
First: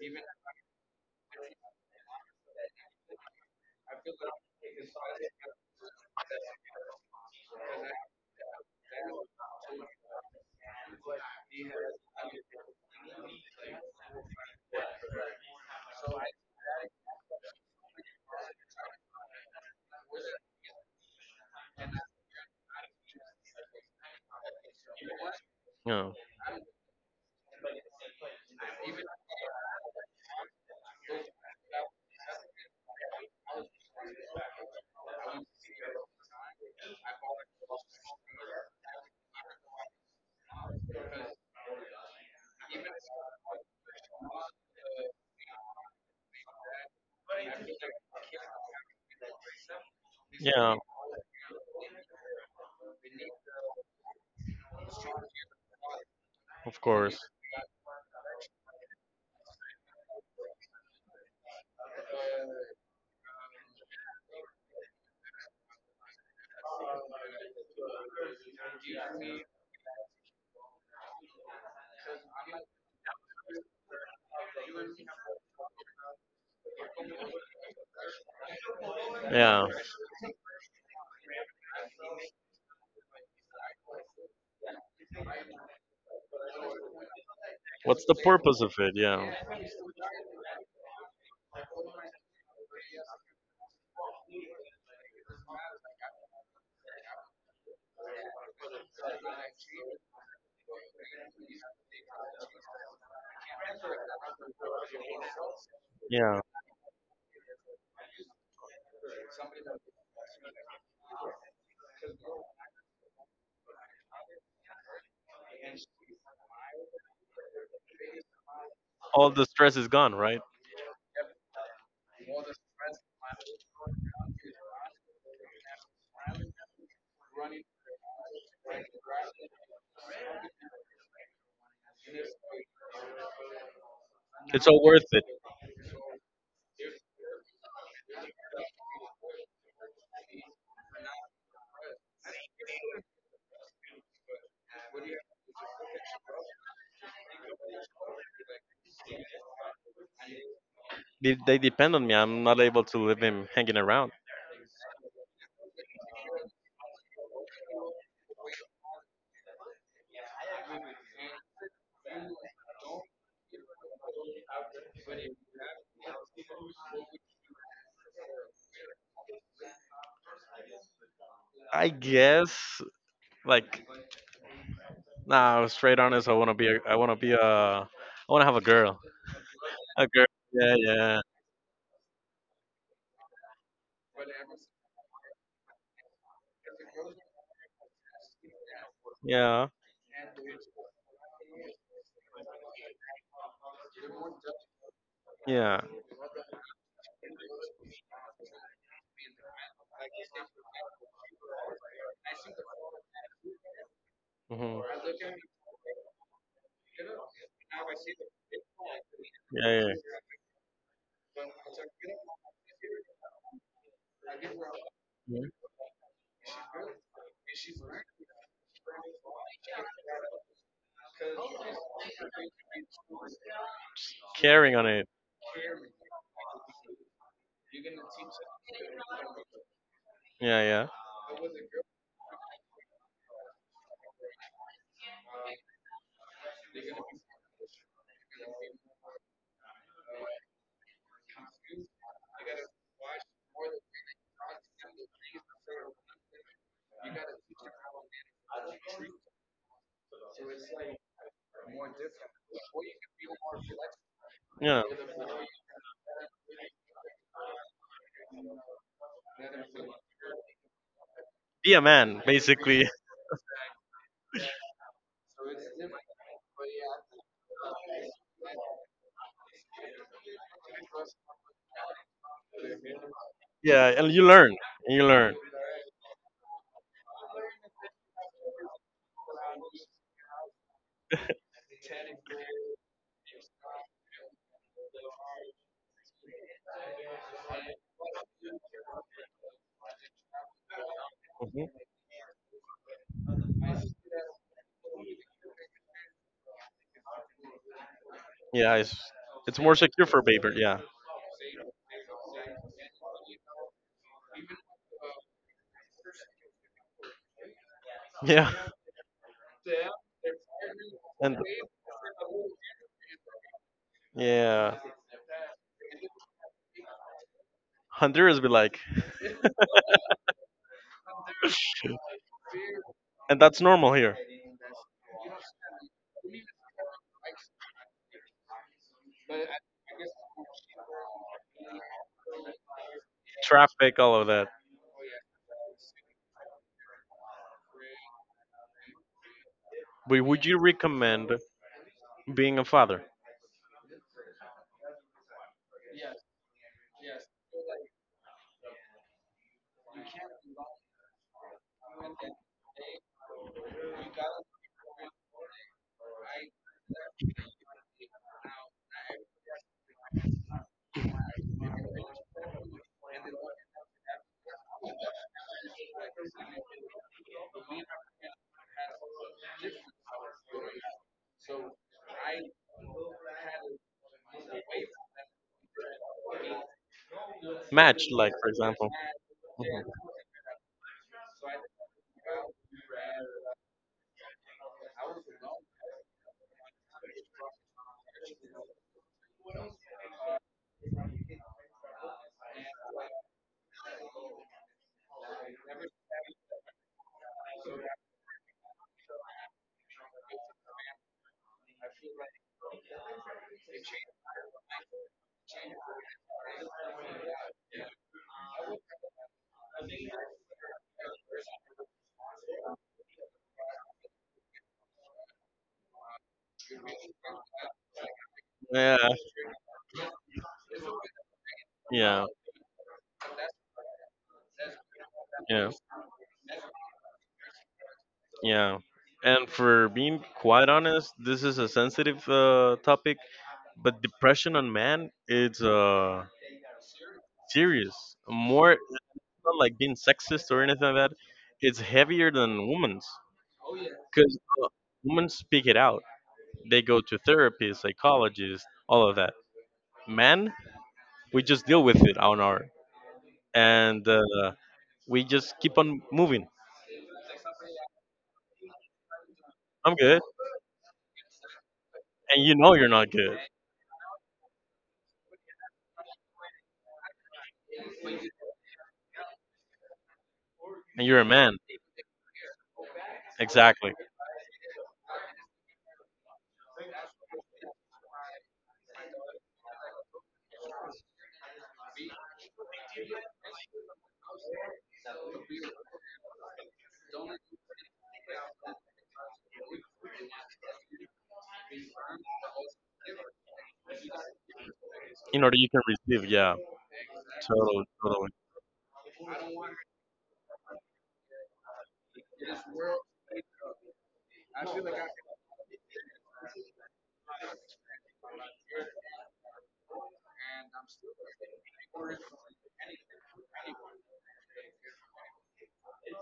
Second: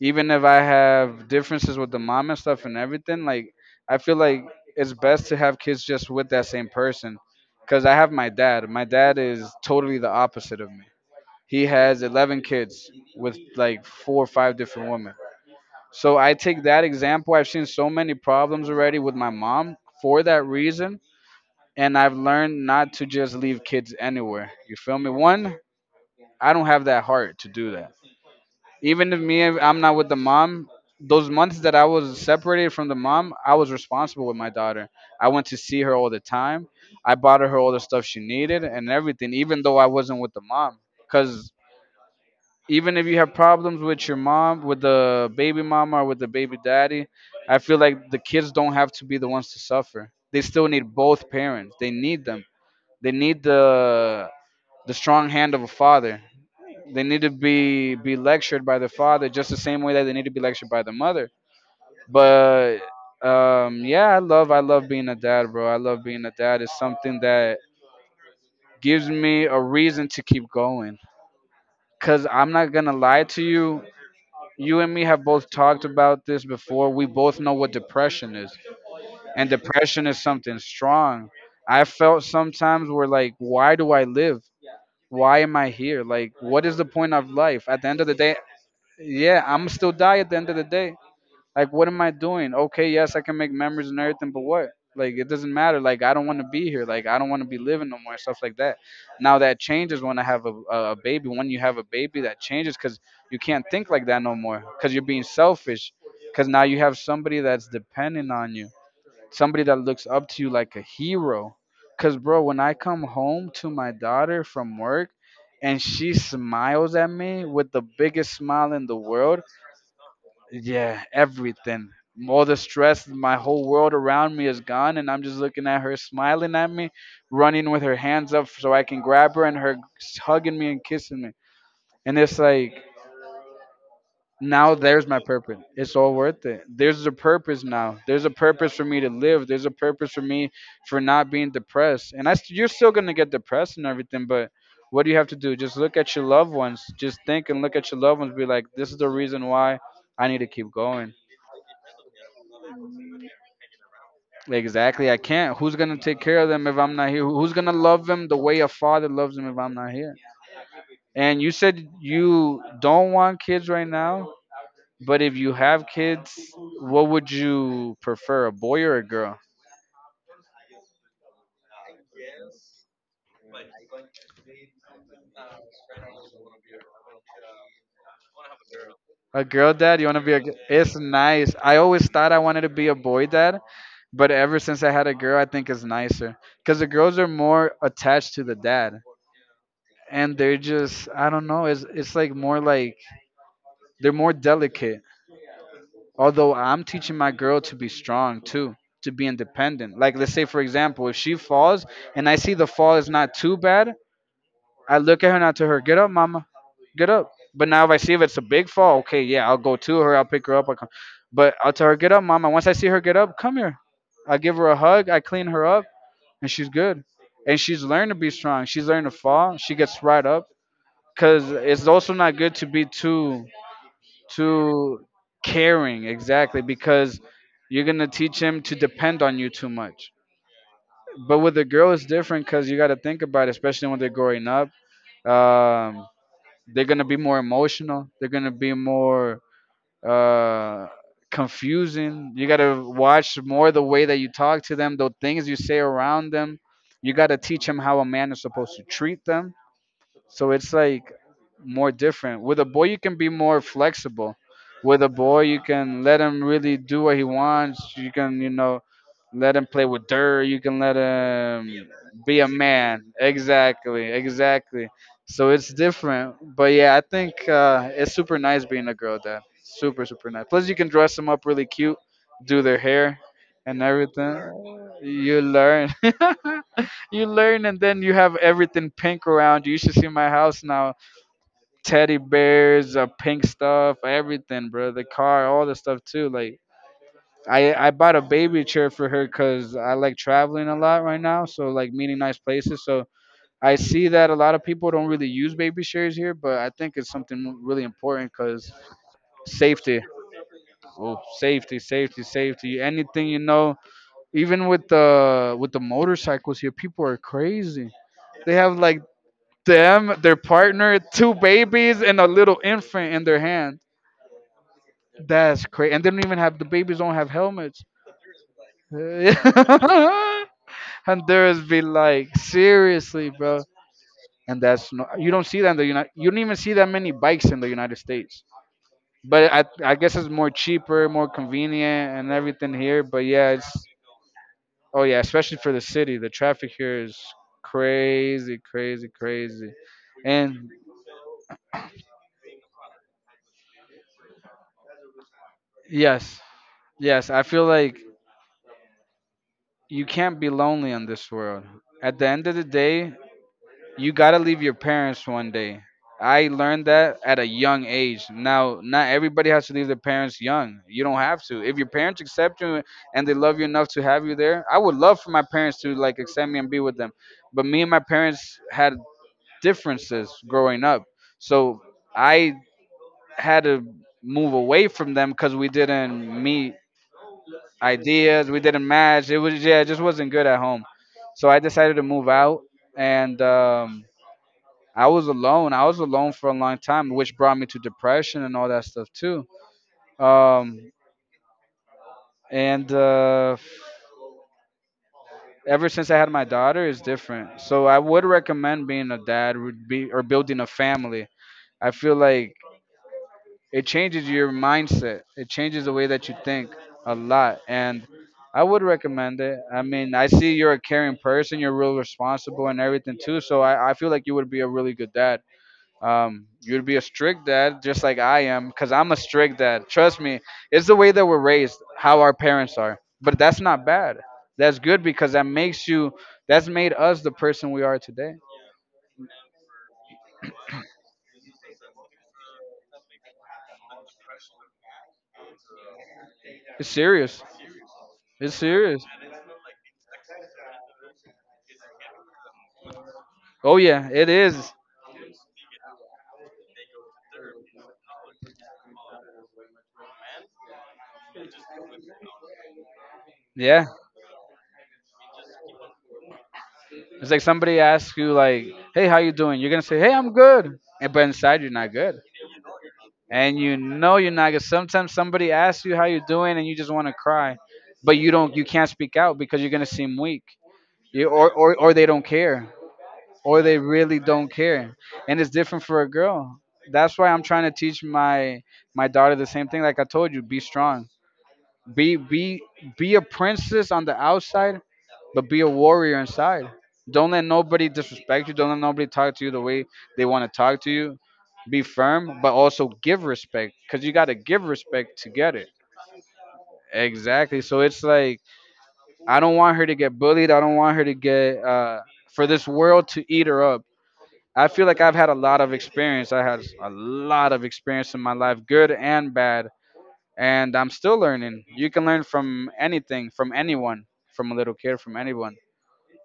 Speaker 2: even if I have differences with the mom and stuff and everything, like I feel like it's best to have kids just with that same person. Cause I have my dad. My dad is totally the opposite of me. He has 11 kids with like four or five different women. So I take that example. I've seen so many problems already with my mom for that reason. And I've learned not to just leave kids anywhere. You feel me? One,
Speaker 1: Yeah.
Speaker 2: I don't have that heart to do that. Even if me I'm not with the mom, those months that I was separated from the mom, I was responsible with my daughter. I went to see her all the time. I bought her all the stuff she needed and everything, even though I wasn't with the mom. Cause even if you have problems with your mom, with the baby mama or with the baby daddy, I feel like the kids don't have to be the ones to suffer. They still
Speaker 1: Yeah.
Speaker 2: need both parents. They need them. They need the strong hand of a father.
Speaker 1: Of
Speaker 2: They need to
Speaker 1: course.
Speaker 2: be lectured by the father just the same way that they need to be lectured by the mother. But yeah, I love being a dad, bro. I love being a dad. It's something that gives me a reason to keep going. Cause I'm not gonna lie to you. You and me have both talked about this before. We both know what depression is, and
Speaker 1: Yeah.
Speaker 2: depression is something strong. I felt sometimes where like, why do I live? Why am I here? Like, what is the point of life? At the end
Speaker 1: What's
Speaker 2: of the
Speaker 1: the
Speaker 2: day,
Speaker 1: purpose of it? Yeah.
Speaker 2: yeah, I'm still die at the end of the day. Like, what am I doing? Okay, yes, I can make memories and everything, but what? Like, it doesn't matter. Like, I don't want to be here. Like, I don't want to be living no more. Stuff like that. Now that changes when I have a baby. When you have a baby, that changes because you can't think like that no more. Because you're being selfish.
Speaker 1: Yeah.
Speaker 2: Because now you have somebody that's dependent on you. Somebody that looks up to you like a hero. Because bro, when I come home to my daughter from work, and she smiles at me with the biggest smile in the
Speaker 1: All
Speaker 2: world,
Speaker 1: the stress is gone, right?
Speaker 2: yeah, everything. All the stress, my whole world around me is gone, and I'm just looking at her smiling at me, running with her hands up so I can grab her, and her hugging me and kissing me. And it's like,
Speaker 1: It's
Speaker 2: now
Speaker 1: all
Speaker 2: there's
Speaker 1: worth
Speaker 2: my
Speaker 1: it.
Speaker 2: purpose. It's all worth it. There's a purpose now. There's a purpose for me to live. There's a purpose for me for not being depressed. And you're still gonna get depressed and everything, but what do you have to do? Just look at your loved ones. Just think and look at your loved ones. Be like, this is the reason why I need to keep going.
Speaker 1: They depend on me. I'm not able to leave them hanging around.
Speaker 2: Exactly. I can't. Who's gonna take care of them if I'm not here? Who's gonna love them the way a father loves them if I'm not here? And you said you don't want kids right now, but if you have kids, what would you prefer, a boy or a girl?
Speaker 1: I guess like nah, straight honest. I wanna be a. I wanna be a. I wanna have a girl.
Speaker 2: A girl dad? You
Speaker 1: A
Speaker 2: wanna
Speaker 1: girl.
Speaker 2: be a? G-
Speaker 1: Yeah,
Speaker 2: It's
Speaker 1: yeah,
Speaker 2: nice. I always thought I wanted to be a boy dad, but ever since I had a girl, I think it's nicer because the girls are more attached to the dad,
Speaker 1: yeah,
Speaker 2: and they're just I don't know. It's like more like they're more delicate.
Speaker 1: yeah.
Speaker 2: Although I'm teaching my girl to be strong too, to be independent. Like, let's say, for example, if she falls and I see the fall is not too bad,
Speaker 1: Hmm.
Speaker 2: I look at her and I tell her, get up, mama, get up. But now if I see if it's a big fall, okay, yeah, I'll go
Speaker 1: Yeah, yeah.
Speaker 2: to her, I'll pick her up. I'll come. But I'll tell her, get up, mama. Once I see her get up, come here. I give her a hug, I clean her up, and she's good. And she's learned to be strong. She's learned to fall. She gets right up. Because it's also not good to be too
Speaker 1: Carrying on
Speaker 2: to
Speaker 1: it.
Speaker 2: caring exactly, because you're gonna teach him to depend on you too much.
Speaker 1: Yeah, yeah.
Speaker 2: But with a girl it's different because you got to think about it, especially when they're growing up. um, they're gonna be more emotional. They're gonna be more uh, confusing. You gotta watch more the way that you talk to them, the things you say around them. You gotta teach them how a man is supposed to treat them. So it's like more different. With a boy, you can be more flexible.
Speaker 1: Yeah.
Speaker 2: With a boy, you can let him really do what he wants. You can, you know, let him play with dirt. You can let
Speaker 1: Be a
Speaker 2: him
Speaker 1: man,
Speaker 2: be a
Speaker 1: basically.
Speaker 2: man. Exactly, exactly. So it's different. But yeah, I think it's super nice being a girl dad. Super, super nice. Plus, you can dress them up really cute, do their hair and
Speaker 1: Yeah, and you learn.
Speaker 2: everything.
Speaker 1: And you learn.
Speaker 2: You learn. You learn, and then you have everything pink around you. You should see my house now. Teddy bears, pink stuff, everything, bro. The car, all the stuff too. Like I bought a baby chair for her because I like traveling a lot right now. So
Speaker 1: Mhm.
Speaker 2: like meeting nice places. So I see that a lot of people don't really use baby chairs here, but I think it's something really important because
Speaker 1: Yeah, it's more
Speaker 2: safety.
Speaker 1: secure for paper. Yeah.
Speaker 2: Oh, safety, safety, safety. Anything, you know, even with the motorcycles here, people are crazy. They
Speaker 1: Yeah.
Speaker 2: have like them, their partner, two
Speaker 1: And
Speaker 2: babies, and a little infant in their hand.
Speaker 1: yeah.
Speaker 2: That's crazy. And they don't even have, the babies don't have helmets.
Speaker 1: Honduras be like.
Speaker 2: Honduras be like, seriously,
Speaker 1: And
Speaker 2: bro.
Speaker 1: that's normal here.
Speaker 2: And that's no, you don't see that. In the United. You don't even see that many bikes in the United States. But I guess it's more cheaper, more convenient, and everything here. But yeah, it's
Speaker 1: Traffic, all of that.
Speaker 2: oh yeah, especially for the city, the traffic here is crazy, crazy, crazy.
Speaker 1: But would you
Speaker 2: And
Speaker 1: recommend being a father?
Speaker 2: yes, yes, I feel like you can't be lonely in this world. At the end of the day, you gotta leave your parents one day. I learned that at a young age. Now, not everybody has to leave their parents young. You don't have to. If your parents accept you and they love you enough to have you there, I would love for my parents to like accept me and be with them. But me and my parents had differences growing up, so I had to move away from them because we didn't meet
Speaker 1: Match, like
Speaker 2: ideas.
Speaker 1: for
Speaker 2: We didn't
Speaker 1: example.
Speaker 2: match. It was, yeah, it
Speaker 1: Mhm.
Speaker 2: just wasn't good at home. So I decided to move out, and I was alone. I was alone for a long time, which brought me to depression and all that stuff too. Um, and Ever since I had my daughter, it's different. So I would recommend being a dad, would be, or building a family. I feel like it changes your mindset. It changes the way that you think a lot. And I would recommend it. I mean, I see you're a caring person. You're real responsible and everything too. So I feel like you would be a really good dad. You'd be a strict dad, just like I am, because
Speaker 1: Yeah,
Speaker 2: I'm a strict dad. Trust me, it's the way that we're raised, how
Speaker 1: yeah,
Speaker 2: our parents are. But that's not bad. That's good because that
Speaker 1: yeah,
Speaker 2: makes you. That's made us the person we are today.
Speaker 1: yeah. And for being quite honest, this is a sensitive topic, but depression on man it's
Speaker 2: It's serious.
Speaker 1: serious.
Speaker 2: It's
Speaker 1: More, it's
Speaker 2: serious.
Speaker 1: not like being sexist or anything like that. It's heavier than women's
Speaker 2: Oh yeah, it
Speaker 1: because uh,
Speaker 2: is.
Speaker 1: women speak it out. They go to therapy, psychologists, all of that. Man, we just deal with it on our,
Speaker 2: Yeah.
Speaker 1: and we just keep on moving.
Speaker 2: It's like somebody asks you like, "Hey, how you doing?" You're gonna say,
Speaker 1: I'm
Speaker 2: "Hey,
Speaker 1: good,
Speaker 2: I'm good," and but inside you're not good,
Speaker 1: and you know you're not good,
Speaker 2: and you know you're not good. Sometimes somebody asks you how you doing, and you just want to cry, but you don't, you can't speak out because you're gonna seem weak,
Speaker 1: and you're
Speaker 2: you,
Speaker 1: a man.
Speaker 2: or they don't care. Or they
Speaker 1: Exactly.
Speaker 2: really don't care. And it's different for a girl. That's why I'm trying to teach my daughter the same thing. Like I told you, be strong, be be be a princess on the outside, but be a warrior inside. Don't let nobody disrespect you. Don't let nobody talk to you the way they want to talk to you. Be firm, but also give respect because you got to give respect to
Speaker 1: In
Speaker 2: get
Speaker 1: order
Speaker 2: it.
Speaker 1: you can receive, yeah.
Speaker 2: Exactly, so
Speaker 1: Totally,
Speaker 2: it's
Speaker 1: totally.
Speaker 2: like, I don't want her to get bullied. I don't want her to get, for this world to eat her up. I feel like I've had a lot of experience. I had a lot of experience in my life, good and bad, and I'm still learning. You can learn from anything, from anyone, from a little kid, from anyone.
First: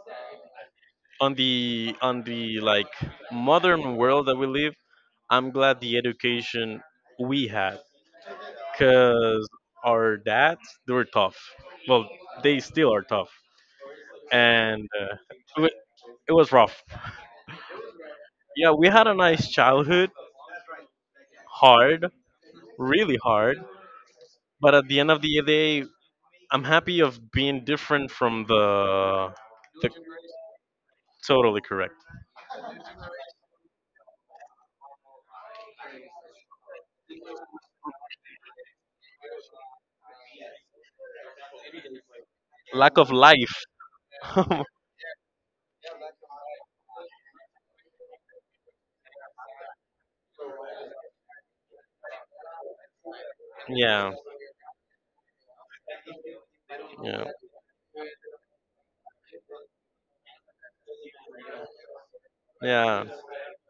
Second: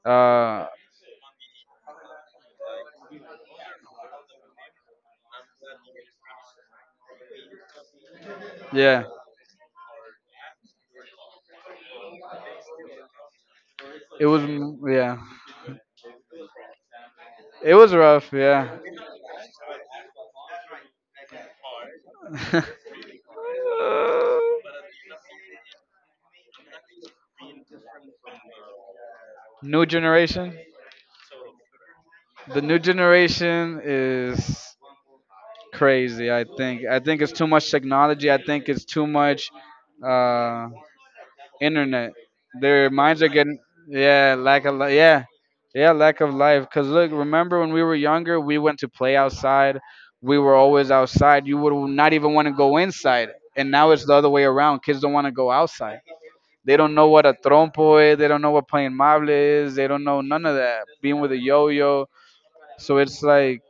Speaker 2: Uh,
Speaker 1: On the like modern world that we live, I'm glad the education we had,
Speaker 2: yeah,
Speaker 1: because our dads, they were tough, well, they still are tough.
Speaker 2: it was,
Speaker 1: And
Speaker 2: yeah,
Speaker 1: it, wa- it was rough.
Speaker 2: it was rough.
Speaker 1: Yeah,
Speaker 2: Yeah.
Speaker 1: we had a nice childhood. Hard, really hard. But at the end of the day, I'm happy of being different from the,
Speaker 2: New
Speaker 1: the
Speaker 2: generation.
Speaker 1: totally correct.
Speaker 2: The new generation is crazy. I think. I think it's too much technology. I think it's too much. Uh, Internet. Their
Speaker 1: Lack of
Speaker 2: minds are
Speaker 1: life.
Speaker 2: getting, yeah, yeah, yeah, lack of life. Cause look, remember when we were younger, we went to play outside. We were always outside. You would not even want to go inside. And now it's
Speaker 1: Yeah,
Speaker 2: the other way around. Kids don't want to go outside. They don't know
Speaker 1: yeah,
Speaker 2: what a trompo is. They don't know what playing mable is. They don't know none of that. Being with a yo-yo. So
Speaker 1: yeah,
Speaker 2: it's like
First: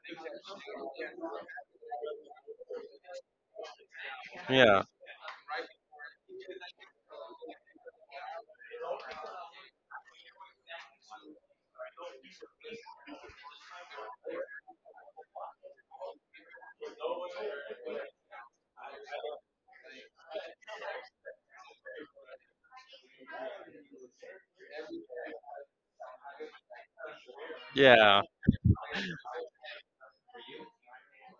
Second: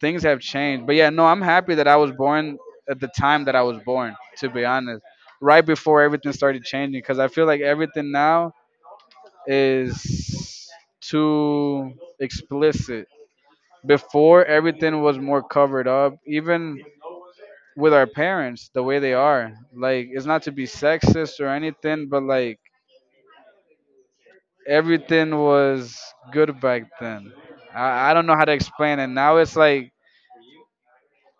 Speaker 2: things have changed. But yeah, no, I'm happy that I was born at the time that I was born, to be
Speaker 1: yeah,
Speaker 2: honest, right before everything started changing. Because I feel like everything now is too explicit. Before, everything was more covered up, even with our parents, the way they are. Like, it's not to be sexist or anything, but like, everything was good back then. I
Speaker 1: yeah.
Speaker 2: don't know how to explain it. Now it's like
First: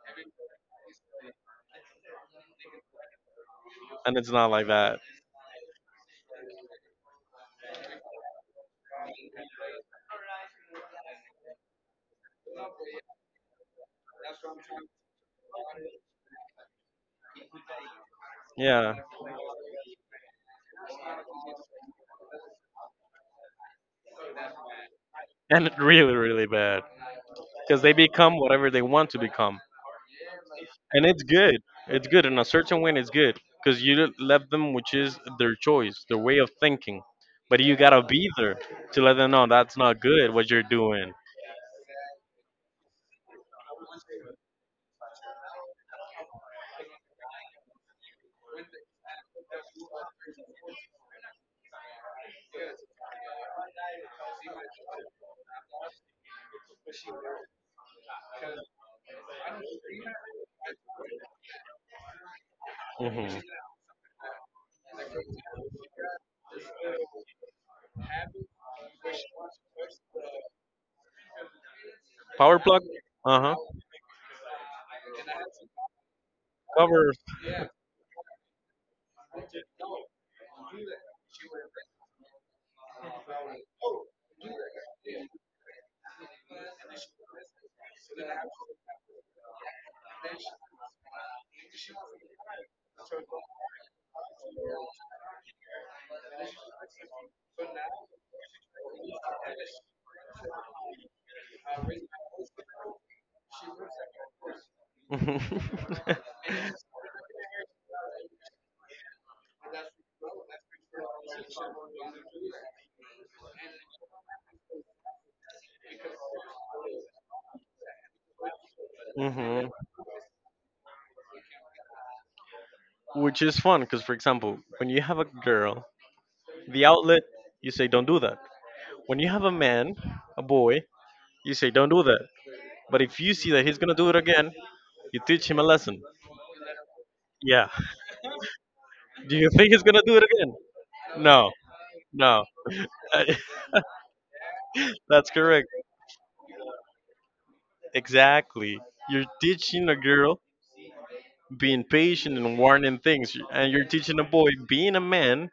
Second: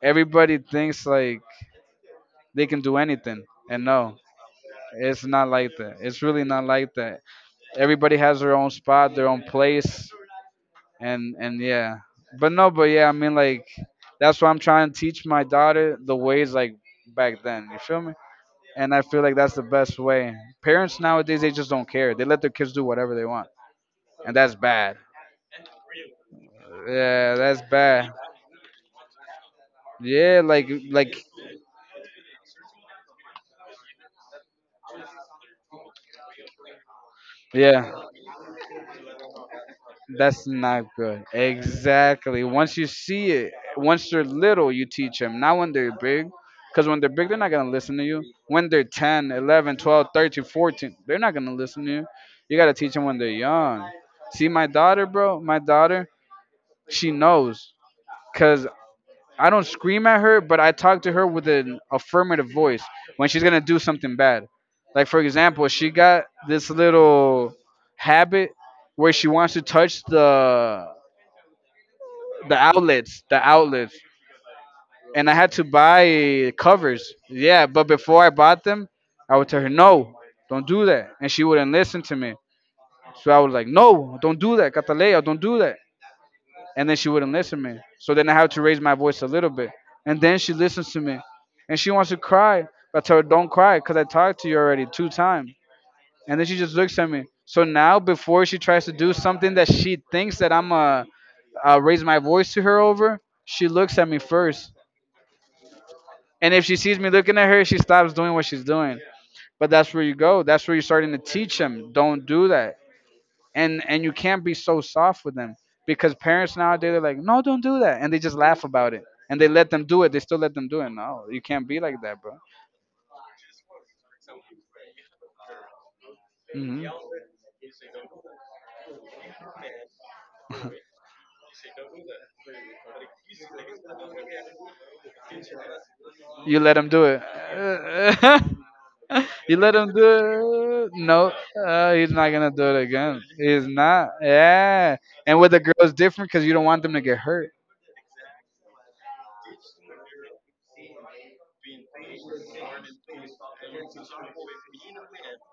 Speaker 2: everybody thinks like they can do anything. And no,
Speaker 1: And it's not like that.
Speaker 2: it's not like that. It's really not like that. Everybody has their own spot, their own place, and yeah. But no, but yeah, I mean like, that's why I'm trying to teach my daughter the ways like back then. You feel me?
Speaker 1: Yeah,
Speaker 2: And I feel like that's the best way. Parents nowadays they just don't care. They let their kids do whatever they want, and that's bad.
Speaker 1: and it really, really bad,
Speaker 2: Yeah, that's
Speaker 1: because they
Speaker 2: bad.
Speaker 1: become whatever they want to become.
Speaker 2: Yeah, like
Speaker 1: And it's
Speaker 2: like
Speaker 1: good. It's good in a certain way. It's good because you left them, which is their choice, their way of thinking. But you
Speaker 2: yeah.
Speaker 1: gotta be there to let them know that's not good
Speaker 2: That's
Speaker 1: what you're
Speaker 2: not
Speaker 1: doing.
Speaker 2: good. Exactly. Once you see it, once they're little, you teach them. Not when they're big. Because when they're big, they're not going to listen to you. When they're 10, 11, 12, 13, 14, they're not going to listen to you. You got to teach them when they're young. See, my daughter, bro, my daughter, she knows. Because I don't scream at her, but I talk to her with an affirmative voice
Speaker 1: Hmm.
Speaker 2: when she's going to do something bad. Like, for example, she got this little habit where she wants to touch the the
Speaker 1: Power plug.
Speaker 2: outlets, the
Speaker 1: Uh huh.
Speaker 2: outlets, and I had to buy covers.
Speaker 1: Cover.
Speaker 2: Yeah, but before I bought them, I would tell her no, don't do that, and she wouldn't listen to me. So I was like, no, don't do that, Catalea, don't do that, and then she wouldn't listen to me. So then I had to raise my voice a little bit, and then she listens to me, and she wants to cry. I tell her don't cry because I talked to you already two times, and then she just looks at me. So now before she tries to do something that she thinks that I'm a raise my voice to her over, she looks at me first. And if she sees me looking at her, she stops doing what she's doing. But that's where you go. That's where you're starting to teach them. Don't do that. And you can't be so soft with them because parents nowadays are like, no, don't do that, and they just laugh about it and they let
Speaker 1: Mhm.
Speaker 2: them do it. They still let them do it. No, you can't be like that, bro.
Speaker 1: Which is fun because, for example, when you have a girl, the
Speaker 2: Hmm.
Speaker 1: outlet, you say, don't do that. When you have a man, a boy, you say, don't do that. But if you see that he's going to do it again, you teach him a lesson.
Speaker 2: You let him do it.
Speaker 1: Yeah. Do you
Speaker 2: You
Speaker 1: think
Speaker 2: let
Speaker 1: he's
Speaker 2: him
Speaker 1: going
Speaker 2: do
Speaker 1: to do it again?
Speaker 2: it. No,
Speaker 1: No,
Speaker 2: he's not
Speaker 1: no.
Speaker 2: gonna do it again. He's not. Yeah.
Speaker 1: That's
Speaker 2: And with the
Speaker 1: correct.
Speaker 2: girls, different because you don't want them to get hurt.
Speaker 1: Exactly. You're teaching a girl being patient and warning things. And you're teaching a boy being a man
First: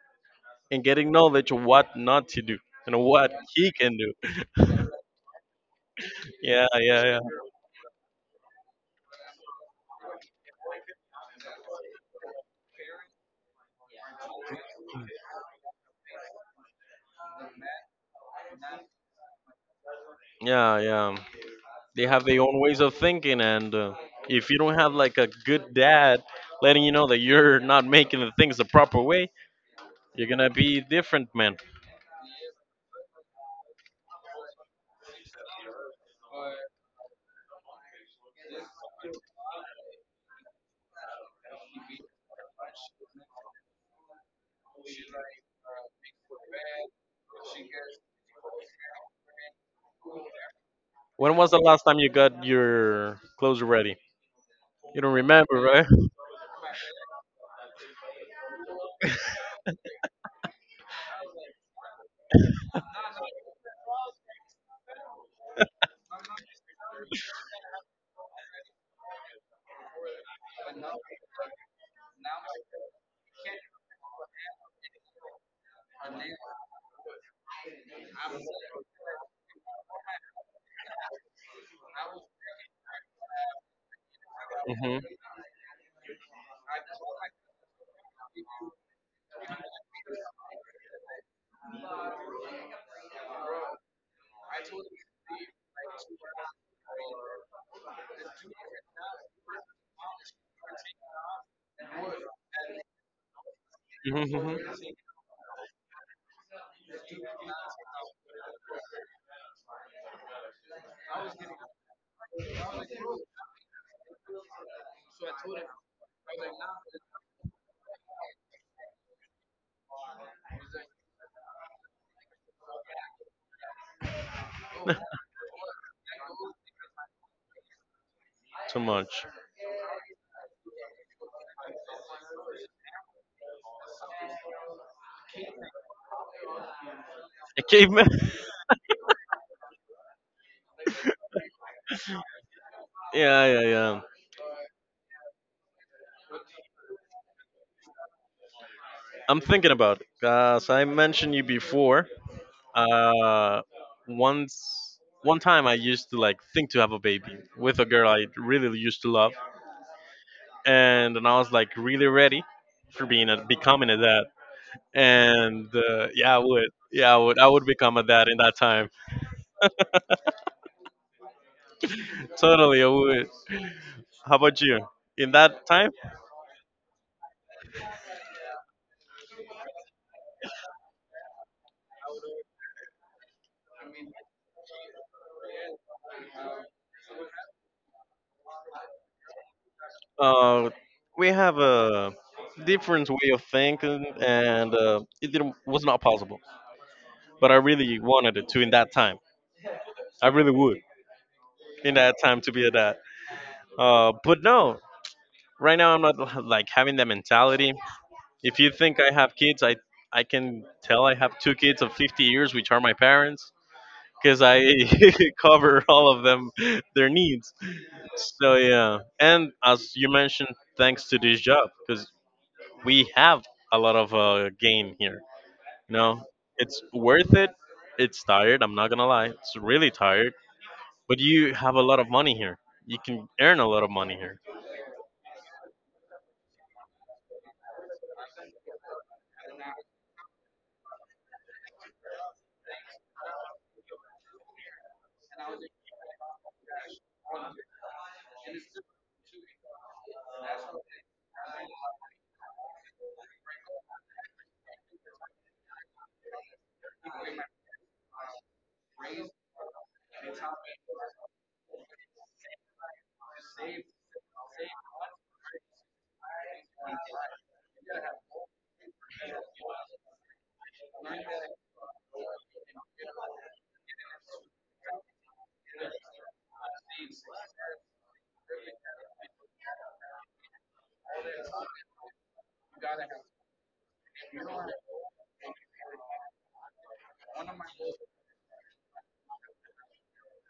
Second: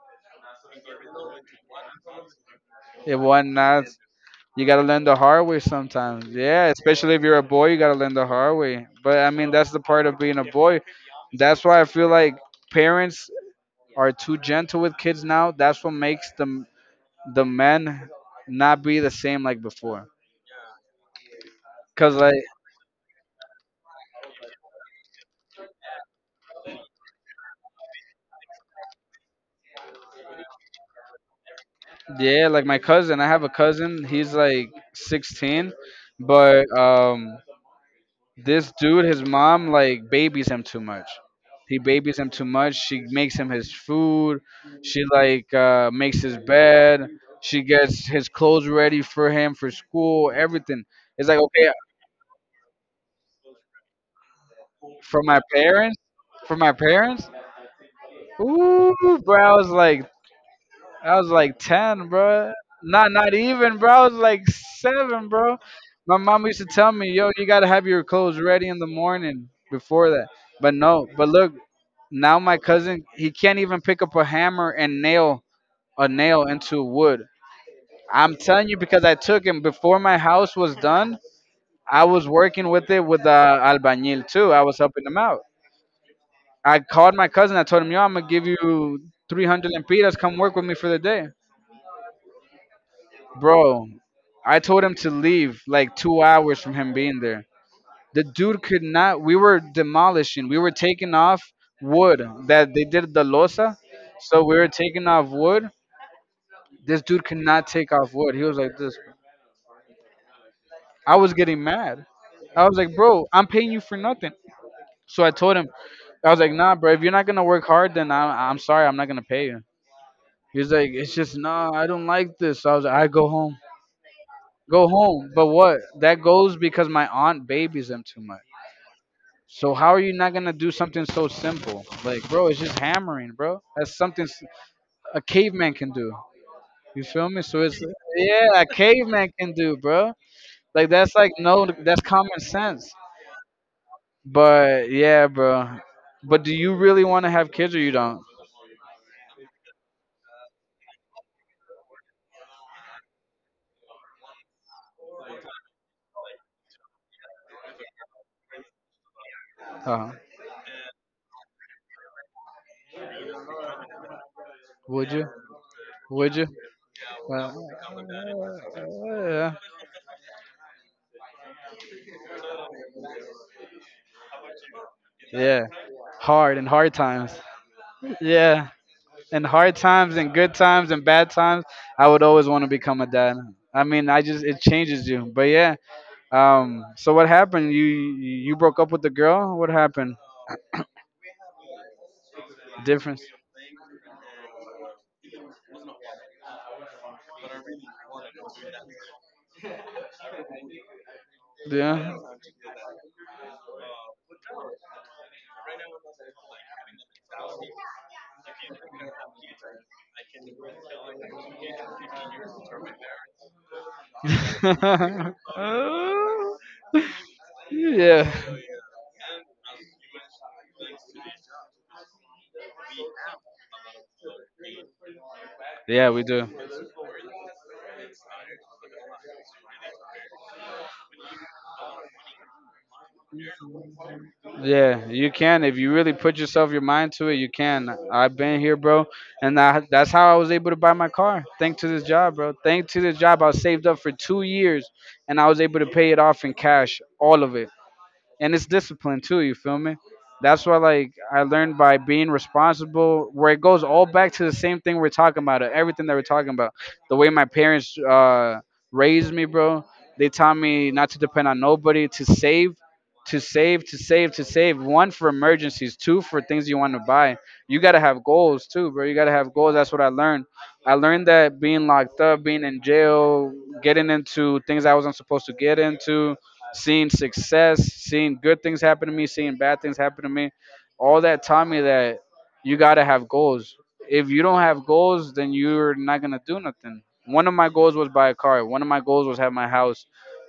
Speaker 1: and getting knowledge of what not to do and
Speaker 2: If
Speaker 1: what
Speaker 2: one
Speaker 1: he
Speaker 2: not,
Speaker 1: can do.
Speaker 2: you gotta learn the hard way sometimes.
Speaker 1: Yeah,
Speaker 2: Yeah,
Speaker 1: yeah,
Speaker 2: especially
Speaker 1: yeah.
Speaker 2: if you're a boy, you gotta learn the hard way. But I mean, that's the part of being a boy. That's why I feel like parents are too gentle with kids now. That's what makes them the men not be the same like before.
Speaker 1: Yeah, yeah. They
Speaker 2: Cause
Speaker 1: have their
Speaker 2: like,
Speaker 1: own ways of thinking. And if you don't have like a good dad letting you know that you're not making the things the proper way, you're going to be different, man.
Speaker 2: yeah, like my cousin. I have a cousin. He's like 16, but this dude, his mom, like babies him too much. He babies him too much. She makes him his food. She like, makes his bed. She gets his clothes ready for him for school. Everything. It's
Speaker 1: When
Speaker 2: like
Speaker 1: was the
Speaker 2: okay
Speaker 1: last time you got your clothes ready? You don't
Speaker 2: for my
Speaker 1: remember, right?
Speaker 2: parents. For my parents. Ooh, bro. I was like 10, bro. Not even, bro. I was like seven, bro. My mom used to tell me, "Yo, you gotta have your clothes ready in the morning before that." But no, but look, now my cousin he can't even pick up a hammer and nail a nail into wood. I'm telling you because I took him before my house was done. I was working with it with the albañil too. I was helping him out. I called my cousin. I told him, "Yo, I'm gonna give you 300 lempiras. Come work with me for the day." Bro, I told him to leave like 2 hours from him being there. The dude could not. We were demolishing. We were taking off wood that they did the losa,
Speaker 1: Hmm.
Speaker 2: so
Speaker 1: Hmm.
Speaker 2: we were taking off wood. This dude could not take off wood. He was like this. I was getting mad. I was like, bro, I'm paying you for nothing. So I told him, I was like, nah, bro, if you're not gonna work hard, then I'm sorry, I'm not gonna pay you. He was like, it's just nah, I don't like this. So I was like, I go home, go home. But what? That goes because my aunt babies him too much.
Speaker 1: Too much.
Speaker 2: So how are you not gonna do something so simple? Like, bro, it's just hammering, bro. That's something a caveman can do. You feel me? So
Speaker 1: A
Speaker 2: it's
Speaker 1: caveman?
Speaker 2: yeah, a caveman can do, bro. Like that's like no, that's common sense.
Speaker 1: Yeah, yeah, yeah.
Speaker 2: But yeah, bro. But do you really want to have kids or you don't?
Speaker 1: I'm thinking about it. Cause I mentioned you before. Uh, Once, one time, I used to like think to have a baby with a girl I really used to love,
Speaker 2: Uh,
Speaker 1: and then I was like really ready for being a becoming a dad.
Speaker 2: would you?
Speaker 1: And
Speaker 2: Would
Speaker 1: yeah, I
Speaker 2: you?
Speaker 1: would. Yeah, I would. I
Speaker 2: Uh,
Speaker 1: would become a dad in that time.
Speaker 2: yeah.
Speaker 1: Totally, I would. How about you? In
Speaker 2: Yeah.
Speaker 1: that time,
Speaker 2: Hard and hard times. Yeah. In hard times and good times and bad times, I would always want to become a dad. I mean, I just it changes you. But yeah. So what happened? You broke up with the girl. What happened?
Speaker 1: uh, we have a different
Speaker 2: Difference.
Speaker 1: way of thinking, and it didn't, was not possible. But I really wanted it to in that time. I really would in
Speaker 2: Yeah.
Speaker 1: that time to be a dad. But no, right now I'm not like having that mentality. If you think I have kids, I can tell I have two kids of 50 years, which are my parents. Because I cover all of them their needs.
Speaker 2: yeah.
Speaker 1: So yeah, and as you mentioned, thanks to this job, because we have a lot of gain here. You
Speaker 2: Yeah,
Speaker 1: know,
Speaker 2: we do.
Speaker 1: it's worth it. It's tired. I'm not gonna lie. It's really tired, but you have a lot of money here. You can earn a lot of money here.
Speaker 2: Yeah, you can if you really put yourself your mind to it. You can. I've been here, bro, and that's how I was able to buy my car. Thanks to this job, bro. Thanks to this job, I saved up for 2 years, and I was able to pay it off in cash, all of it. And it's discipline too. You feel me? That's why like I learned by being responsible. Where it goes all back to the same thing we're talking about. Everything that we're talking about. The way my parents raised me, bro. They taught me not to depend on nobody. To save, to save. One for emergencies. Two for things you want to buy. You gotta have goals too, bro. You gotta have goals. That's what I learned. I learned that being locked up, being in jail, getting into things I wasn't supposed to get into, seeing success, seeing good things happen to me, seeing bad things happen to me, all that taught me that you gotta have goals. If you don't have goals, then you're not gonna do nothing. One of my goals was buy a car. One of my goals was have my house.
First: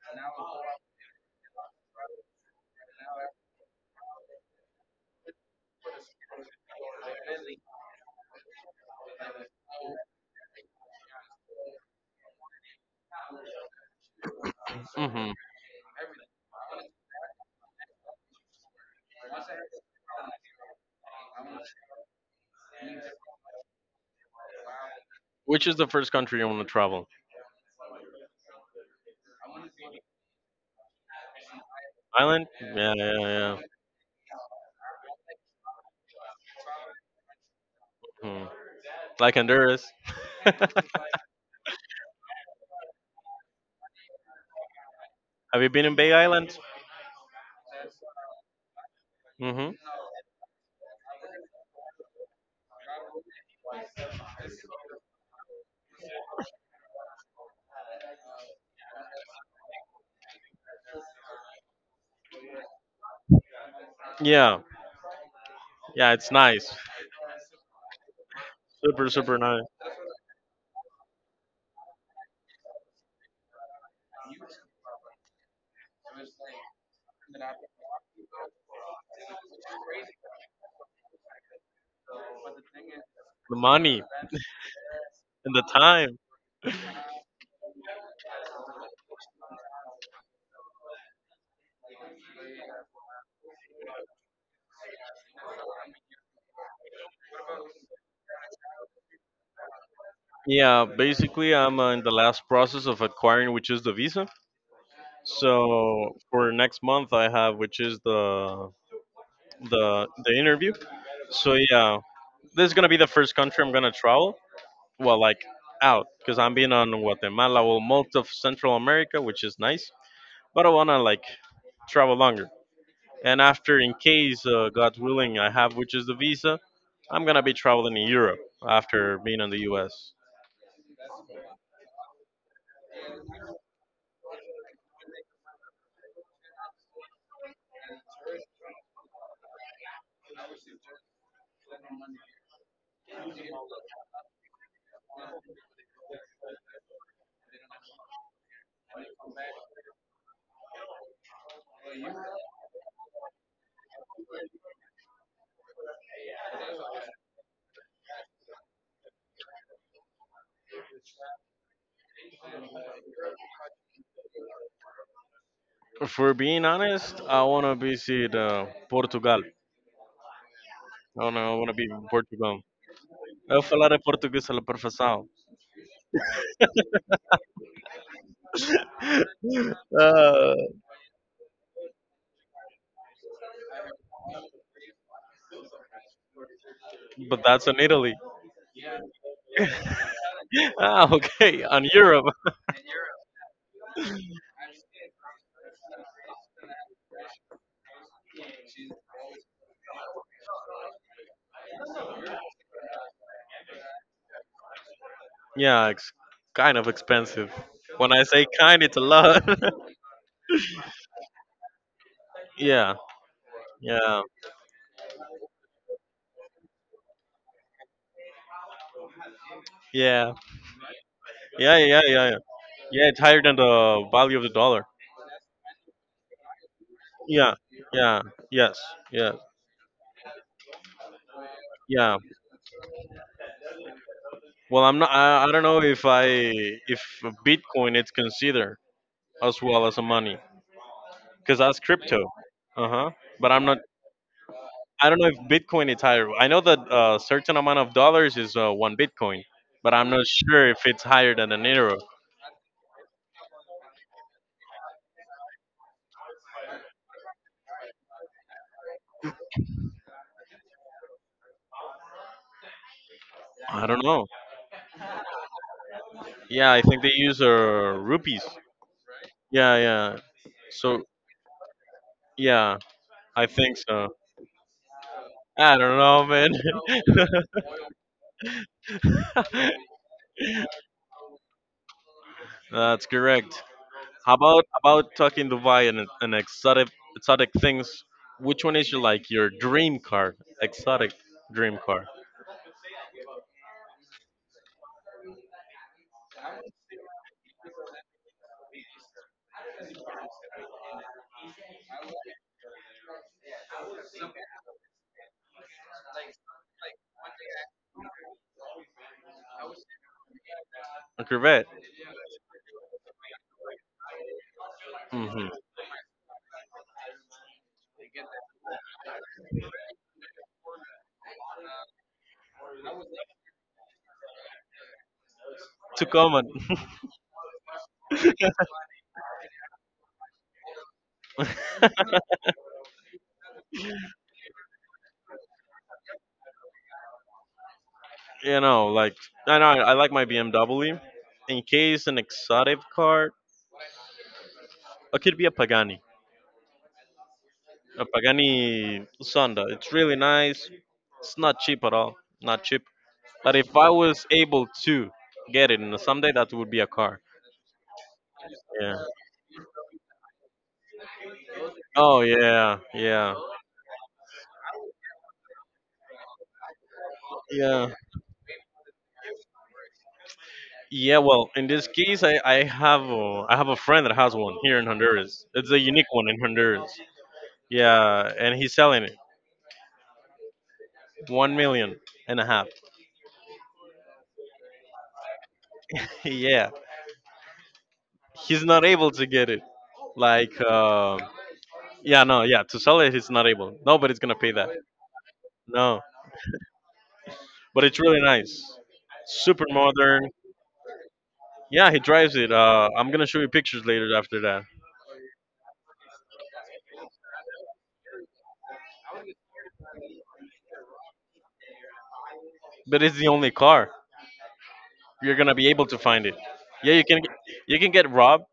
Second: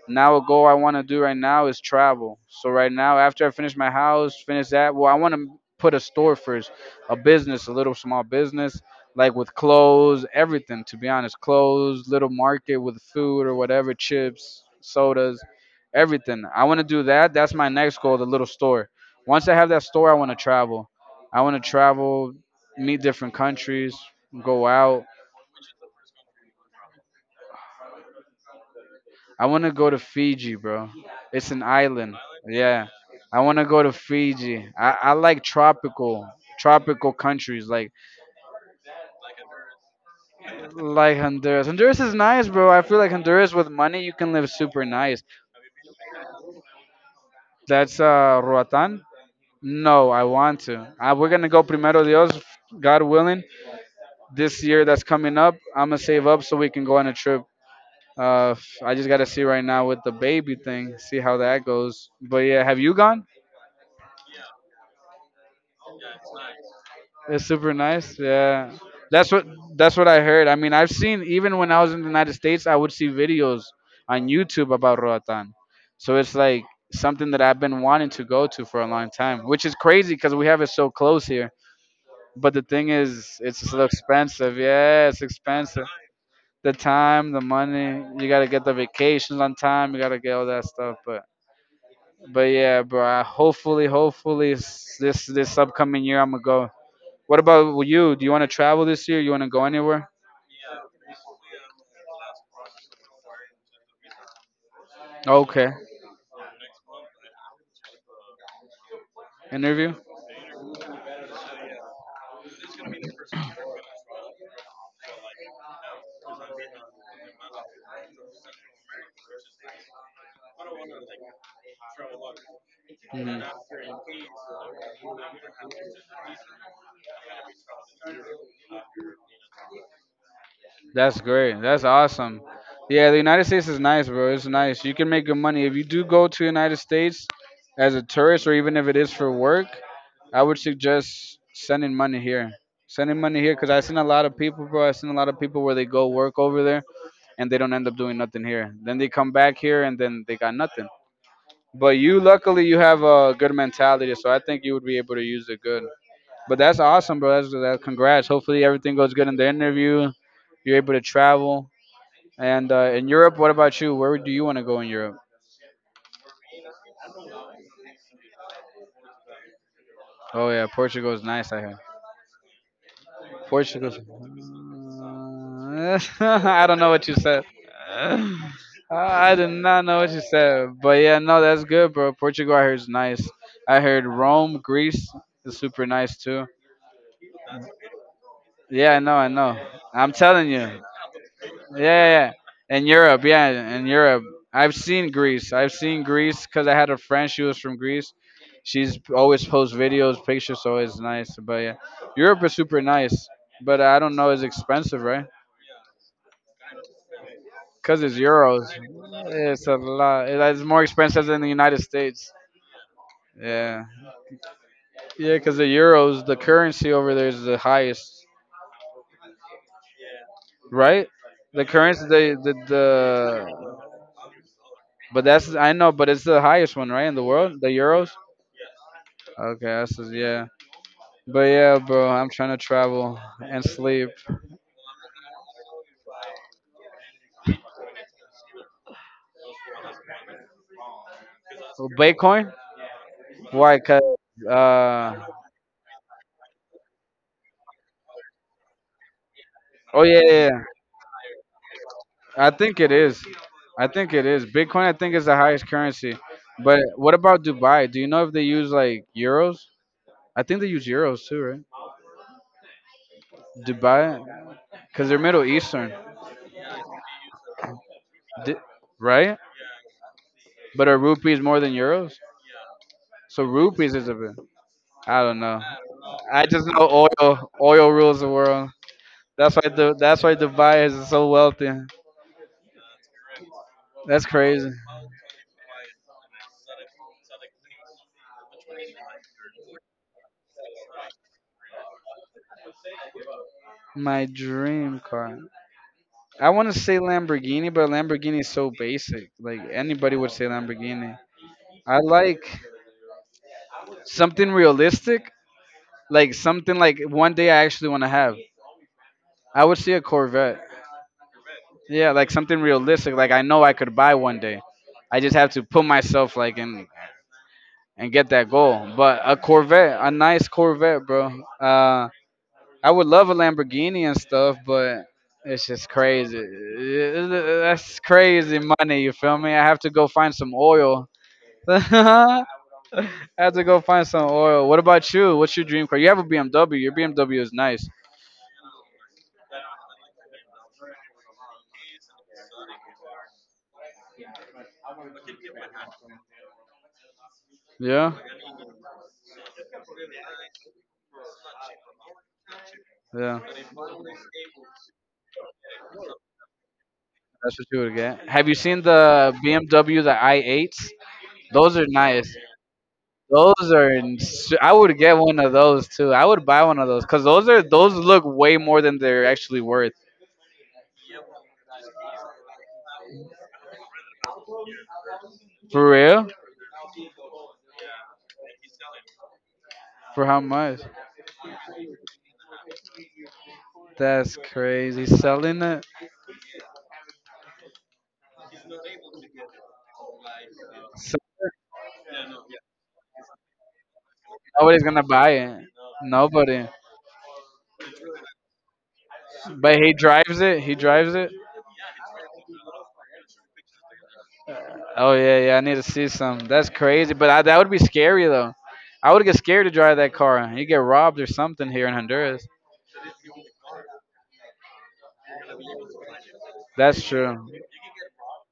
Speaker 2: Now a goal I want to do right now is travel. So right now, after I finish my house, finish that, well, I want to put a store first, a business, a little small business, like with clothes, everything. To be honest, clothes, little market with food or whatever, chips,
Speaker 1: Hmm.
Speaker 2: sodas, everything. I want to do that. That's my next goal, the little store. Once I have that store, I want to travel. I want to travel, meet different countries, go out.
Speaker 1: Which is the first country you want to travel?
Speaker 2: I want to go to Fiji, bro. It's an island.
Speaker 1: Island?
Speaker 2: Yeah.
Speaker 1: Yeah, yeah,
Speaker 2: I
Speaker 1: yeah.
Speaker 2: want to go to Fiji. I like tropical countries
Speaker 1: Hmm. Like Honduras. Have
Speaker 2: like Honduras. Honduras is nice, bro. I feel like Honduras with money you can live super nice.
Speaker 1: you been in Bay Island?
Speaker 2: That's Roatan.
Speaker 1: Hmm.
Speaker 2: No, I want to. We're gonna go primero Dios, God willing. This year that's coming up, I'm gonna save up so we can go on a trip. I just gotta see right now with the baby thing, see how that goes. But yeah, have you gone?
Speaker 1: Yeah, yeah, it's nice.
Speaker 2: It's super nice. Yeah,
Speaker 1: Super,
Speaker 2: that's
Speaker 1: super
Speaker 2: what
Speaker 1: nice.
Speaker 2: that's what I heard. I mean, I've seen even when I was in the United States, I would see videos on YouTube about Roatan. So it's like something that I've been wanting to go to for a long time, which is crazy because we have it so close here. But the thing is,
Speaker 1: The
Speaker 2: it's so
Speaker 1: money
Speaker 2: expensive. Yeah, it's
Speaker 1: and the
Speaker 2: expensive.
Speaker 1: time.
Speaker 2: The time, the money. You gotta get the vacations on time. You gotta get all that stuff. But yeah, bro. I, hopefully, this upcoming year I'm gonna go. What about you? Do you want to travel this year? You want to go anywhere?
Speaker 1: Yeah, basically, I'm in the last process of acquiring, which is the visa.
Speaker 2: Okay.
Speaker 1: So for next month, I have, which is the
Speaker 2: Interview.
Speaker 1: the the interview. So yeah, this is gonna be the first country I'm gonna travel. Well, like out, because I'm being on Guatemala, well, most of Central America, which is nice. But I wanna like travel longer. And
Speaker 2: Hmm.
Speaker 1: after, in case, God willing, I have which is the visa, I'm gonna be traveling in Europe after being in the U.S.
Speaker 2: That's great. That's awesome. Yeah, the United States is nice, bro. It's nice. You can make good money if you do go to United States as a tourist, or even if it is for work. I would suggest sending money here. Sending money here because I seen a lot of people, bro. I seen a lot of people where they go work over there and they don't end up doing nothing here. Then they come back here and then they got nothing. But you, luckily, you have a good mentality, so I think you would be able to use it good. But that's awesome, bro. That's, that, congrats. Hopefully, everything goes good in the interview. You're able to travel. And in Europe, what about you? Where do you want to go in Europe?
Speaker 1: For being honest, I wanna visit Portugal.
Speaker 2: Oh yeah, Portugal
Speaker 1: I
Speaker 2: is
Speaker 1: wanna,
Speaker 2: nice.
Speaker 1: I
Speaker 2: I
Speaker 1: wanna
Speaker 2: heard
Speaker 1: be in Portugal. Eu falar
Speaker 2: Portugal's.
Speaker 1: em português pela perfeição.
Speaker 2: I don't know what you said. I did not know what you
Speaker 1: Uh,
Speaker 2: said, but yeah, no, that's good, bro. Portugal, I heard is nice. I heard Rome, Greece is super nice too.
Speaker 1: but that's in Italy.
Speaker 2: Yeah, I know, I know. I'm telling you.
Speaker 1: Ah, okay,
Speaker 2: Yeah,
Speaker 1: on Europe.
Speaker 2: yeah. Yeah. In Europe, yeah, in Europe. I've seen Greece. I've seen Greece because I had a friend. She was from Greece. She's always posts videos, pictures, so it's nice. But yeah, Europe is super nice. But I don't know, it's expensive, right?
Speaker 1: Yeah, it's kind of expensive.
Speaker 2: Because
Speaker 1: When
Speaker 2: it's
Speaker 1: I say
Speaker 2: euros.
Speaker 1: kind, it's a lot.
Speaker 2: It's a lot. It- It's more expensive than the United States.
Speaker 1: Yeah,
Speaker 2: Yeah.
Speaker 1: yeah,
Speaker 2: Yeah, because the euros, the currency over there is the highest,
Speaker 1: yeah,
Speaker 2: right? The
Speaker 1: yeah, yeah,
Speaker 2: currency,
Speaker 1: yeah, yeah. Yeah, it's higher than the value of the dollar.
Speaker 2: but that's, I know, but it's the highest one, right, in the
Speaker 1: Yeah,
Speaker 2: world? The euros?
Speaker 1: yeah, yes. Yes.
Speaker 2: Okay, I says yeah. But yeah, bro,
Speaker 1: Yeah,
Speaker 2: I'm trying to travel and sleep.
Speaker 1: well, I'm not I don't know if bitcoin it's considered as well as a money, because that's crypto.
Speaker 2: Bitcoin?
Speaker 1: Uh-huh. But
Speaker 2: Why? Cause
Speaker 1: I
Speaker 2: uh,
Speaker 1: don't know if bitcoin is higher. I know that a certain amount of dollars is one bitcoin, but
Speaker 2: oh
Speaker 1: I'm
Speaker 2: yeah,
Speaker 1: not
Speaker 2: yeah. Yeah.
Speaker 1: sure if it's higher than an euro.
Speaker 2: I think it is. I think it is. Bitcoin, I think is the highest currency. But what about Dubai? Do you know if they use like euros? I think they use euros too, right?
Speaker 1: I don't
Speaker 2: Dubai,
Speaker 1: know.
Speaker 2: because they're Middle Eastern,
Speaker 1: Yeah, I think they use rupees.
Speaker 2: D- right?
Speaker 1: Yeah, yeah.
Speaker 2: But are
Speaker 1: So
Speaker 2: rupees more than euros?
Speaker 1: yeah,
Speaker 2: So
Speaker 1: I think
Speaker 2: rupees is
Speaker 1: so.
Speaker 2: a bit. I don't know.
Speaker 1: I don't know,
Speaker 2: I
Speaker 1: man.
Speaker 2: just know oil. Oil rules the world. That's why Dubai is so wealthy.
Speaker 1: That's correct.
Speaker 2: That's
Speaker 1: How about
Speaker 2: crazy.
Speaker 1: talking Dubai and, exotic things? Which one is your like your dream car? Exotic dream car?
Speaker 2: My dream car. I want to say Lamborghini, but Lamborghini is so basic. Like anybody would say Lamborghini. I like something realistic, like something like one day I actually want to have. I would say a Corvette.
Speaker 1: A Corvette.
Speaker 2: Yeah, like something realistic. Like I know I could buy one day. I just
Speaker 1: Hmm.
Speaker 2: have to put myself like in and get that goal. But a Corvette, a nice Corvette, bro. I would love a Lamborghini and stuff, but it's just
Speaker 1: Too
Speaker 2: crazy.
Speaker 1: common.
Speaker 2: That's crazy money. You feel me? I have to go find some oil. I have to go find some oil. What about you? What's your dream car? You have a BMW. Your BMW is nice.
Speaker 1: You know, like I know I like my BMW. In case an exotic car, it could be a
Speaker 2: Yeah,
Speaker 1: Pagani Sonda. It's really nice. It's not cheap at all. Not cheap.
Speaker 2: yeah.
Speaker 1: But if I was able to get it, and someday that would be a car.
Speaker 2: That's what you would get. Have you seen
Speaker 1: Yeah.
Speaker 2: the BMW the i8s? Those are
Speaker 1: Oh
Speaker 2: nice.
Speaker 1: yeah, yeah,
Speaker 2: Those are. I would get one of those too. I would buy one of those because those are
Speaker 1: yeah.
Speaker 2: those look way more than they're actually worth.
Speaker 1: Yeah, well, in this case, I have a friend that has one here in Honduras. It's a
Speaker 2: For
Speaker 1: unique one
Speaker 2: real?
Speaker 1: in Honduras. Yeah, and he's selling it
Speaker 2: For how much?
Speaker 1: one million and a half.
Speaker 2: That's crazy. Selling it.
Speaker 1: Yeah, he's not able to get it. Like,
Speaker 2: So-
Speaker 1: yeah, no, yeah, to sell it, he's not able. Nobody's gonna pay that.
Speaker 2: Nobody's gonna buy it.
Speaker 1: No,
Speaker 2: Nobody.
Speaker 1: but it's really nice, super
Speaker 2: But he
Speaker 1: modern.
Speaker 2: drives it. He drives it.
Speaker 1: Yeah, he drives it. I'm gonna show you pictures later after that.
Speaker 2: Oh yeah, yeah. I need to see some. That's crazy. But I, that would be scary though. I would get scared to drive that car. You get robbed or something here in Honduras.
Speaker 1: But it's the only car you're gonna be able to find it. Yeah,
Speaker 2: That's true.
Speaker 1: you can get robbed.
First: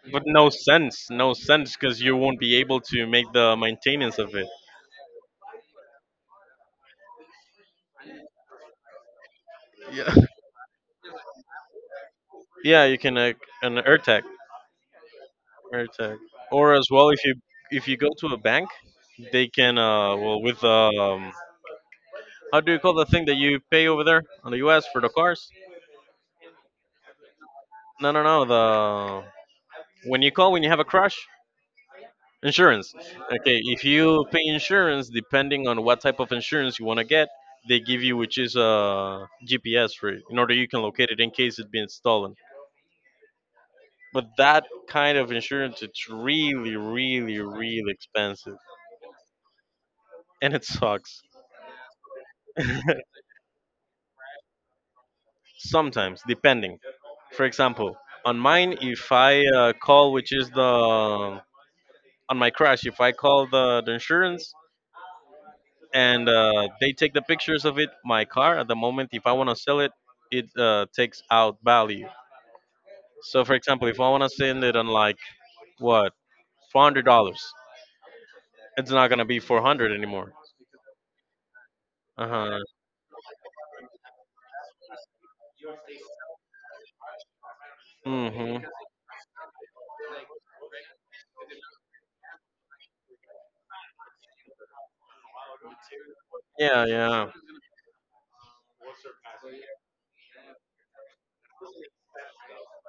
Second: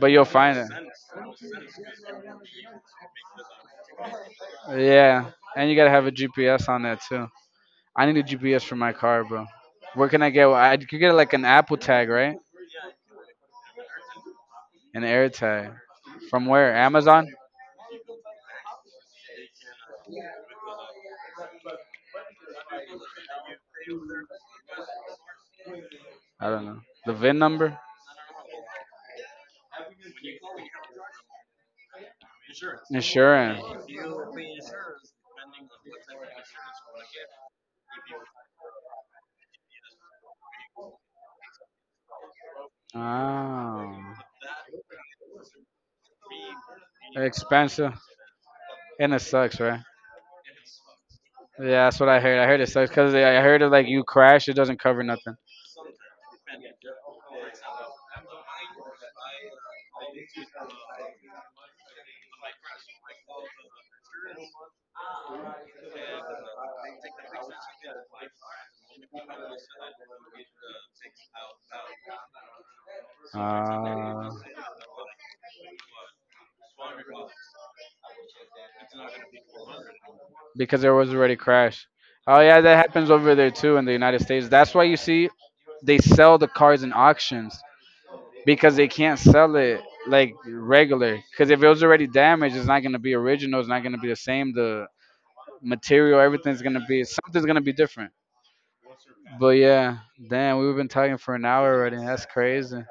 Speaker 2: But
Speaker 1: But
Speaker 2: you'll
Speaker 1: no
Speaker 2: find it.
Speaker 1: sense, no sense, because you won't be able to make the maintenance of it.
Speaker 2: Yeah, and you gotta have a GPS on that too. I need a GPS for my car, bro. Where
Speaker 1: Yeah.
Speaker 2: can I get? One? I could get like an Apple tag, right?
Speaker 1: Yeah, you can, an
Speaker 2: An Air tag.
Speaker 1: AirTag,
Speaker 2: From
Speaker 1: or
Speaker 2: where?
Speaker 1: as well
Speaker 2: Amazon?
Speaker 1: if you go to a bank, they can, well, with how do you call the thing that you pay over there on the U.S. for the cars?
Speaker 2: I don't know. The VIN number?
Speaker 1: No, no, no. The when you have a crash, insurance. Okay,
Speaker 2: Insurance.
Speaker 1: if you pay insurance, depending on what type of insurance you want to get, they give you which is a GPS it, in order you can locate it in case it being stolen.
Speaker 2: Oh,
Speaker 1: But that kind of insurance, it's really, really, really
Speaker 2: expensive.
Speaker 1: expensive,
Speaker 2: And it sucks, right?
Speaker 1: and it sucks.
Speaker 2: Yeah, that's what I heard. I heard it sucks because I heard it like you crash, it doesn't cover nothing.
Speaker 1: Sometimes, depending. For example, on mine, if I call, which is the on my crash, if I call the insurance, and they take the pictures of it, my car at the moment, if I want to sell it, it takes out value. So, for example, if I want
Speaker 2: Uh,
Speaker 1: to send it on like what $400, it's not gonna be 400 anymore.
Speaker 2: because there was already crash.
Speaker 1: Uh
Speaker 2: Oh yeah,
Speaker 1: huh.
Speaker 2: that happens over there too in the United States. That's why you see they sell the cars in auctions
Speaker 1: Mhm.
Speaker 2: because they can't sell it like regular. Because if it was already damaged, it's not gonna be original. It's not gonna be the same. The material, everything's gonna
Speaker 1: Yeah,
Speaker 2: be
Speaker 1: yeah.
Speaker 2: something's gonna be different. But yeah, damn, we've been talking for an hour already. That's crazy.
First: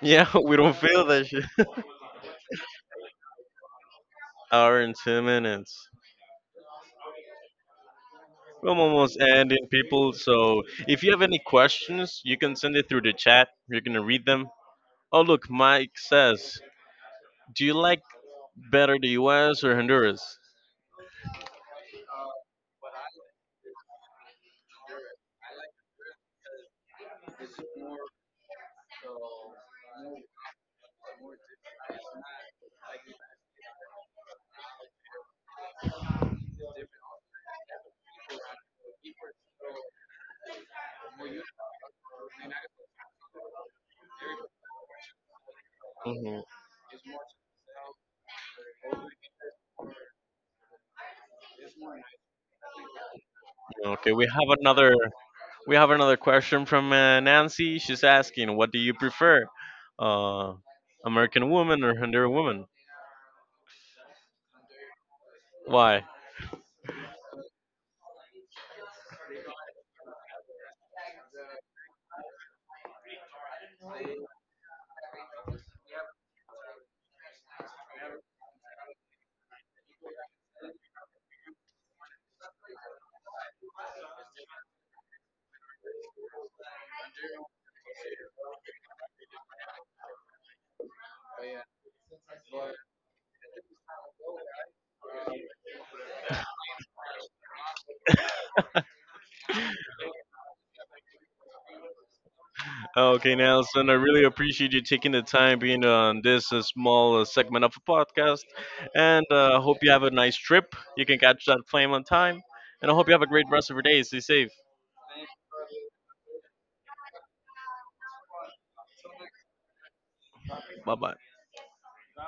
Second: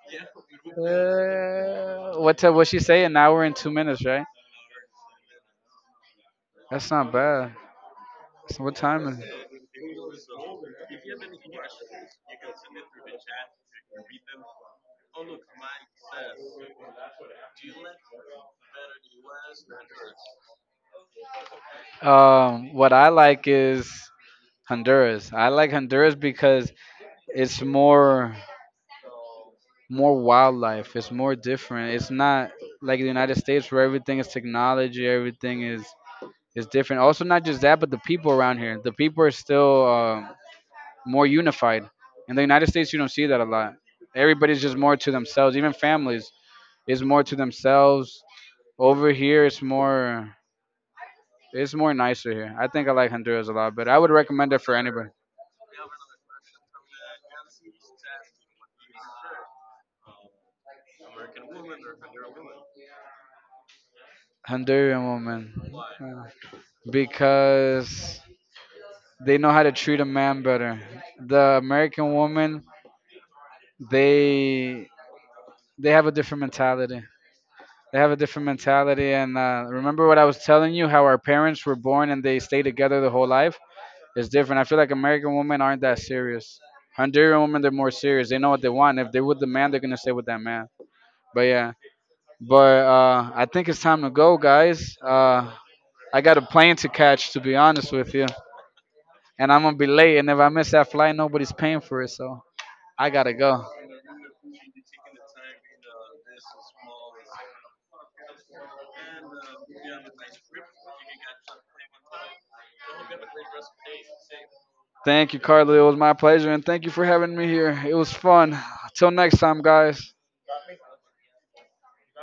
Speaker 1: Yeah, we don't feel that shit.
Speaker 2: What t- what she say? An hour and 2 minutes, right?
Speaker 1: Hour and 2 minutes.
Speaker 2: That's not bad. So
Speaker 1: We're
Speaker 2: what time is
Speaker 1: almost
Speaker 2: it?
Speaker 1: ending, people. So if you have any questions, you can send it through the chat. You're going to read them. Oh, look, Mike says, do you like better the US or Honduras?
Speaker 2: What I like is Honduras. I like Honduras because it's more more wildlife. It's more different. It's not like the United States where everything is technology, everything is different. Also, not just that, but the people around here. The people are still more unified. In the United States, you don't see that a lot. Everybody's just more to themselves. Even families
Speaker 1: Hmm.
Speaker 2: is more to themselves. Over here, it's more nicer here. I think I like Honduras a lot, but I would
Speaker 1: Okay,
Speaker 2: recommend it for anybody.
Speaker 1: we have another question from Nancy. She's asking, what do you prefer, uh, American woman or Honduran woman?
Speaker 2: Honduran woman.
Speaker 1: Why?
Speaker 2: Because they know how to treat a man better. The American woman, they they have a different mentality. They have a different mentality, and remember what I was telling you, how our parents were born and they stay together the whole life. It's different. I feel like American women aren't that serious. Honduran women, they're more serious. They know what they want. If they with the man, they're gonna stay with that man. But yeah, but I think it's time to go, guys. I got a plane to catch, to be honest with you, and I'm gonna be late. And if I miss that flight, nobody's paying for it, so I gotta
Speaker 1: Okay,
Speaker 2: go.
Speaker 1: Nelson, I really appreciate you taking the time being on this small segment of a podcast. And hope you have a nice trip. You can catch that plane on time. And I hope you have a great rest of your day. Stay safe.
Speaker 2: Thank you, Carly. It was my pleasure, and thank you for having me here. It was fun. Till next time, guys.
Speaker 1: Bye bye.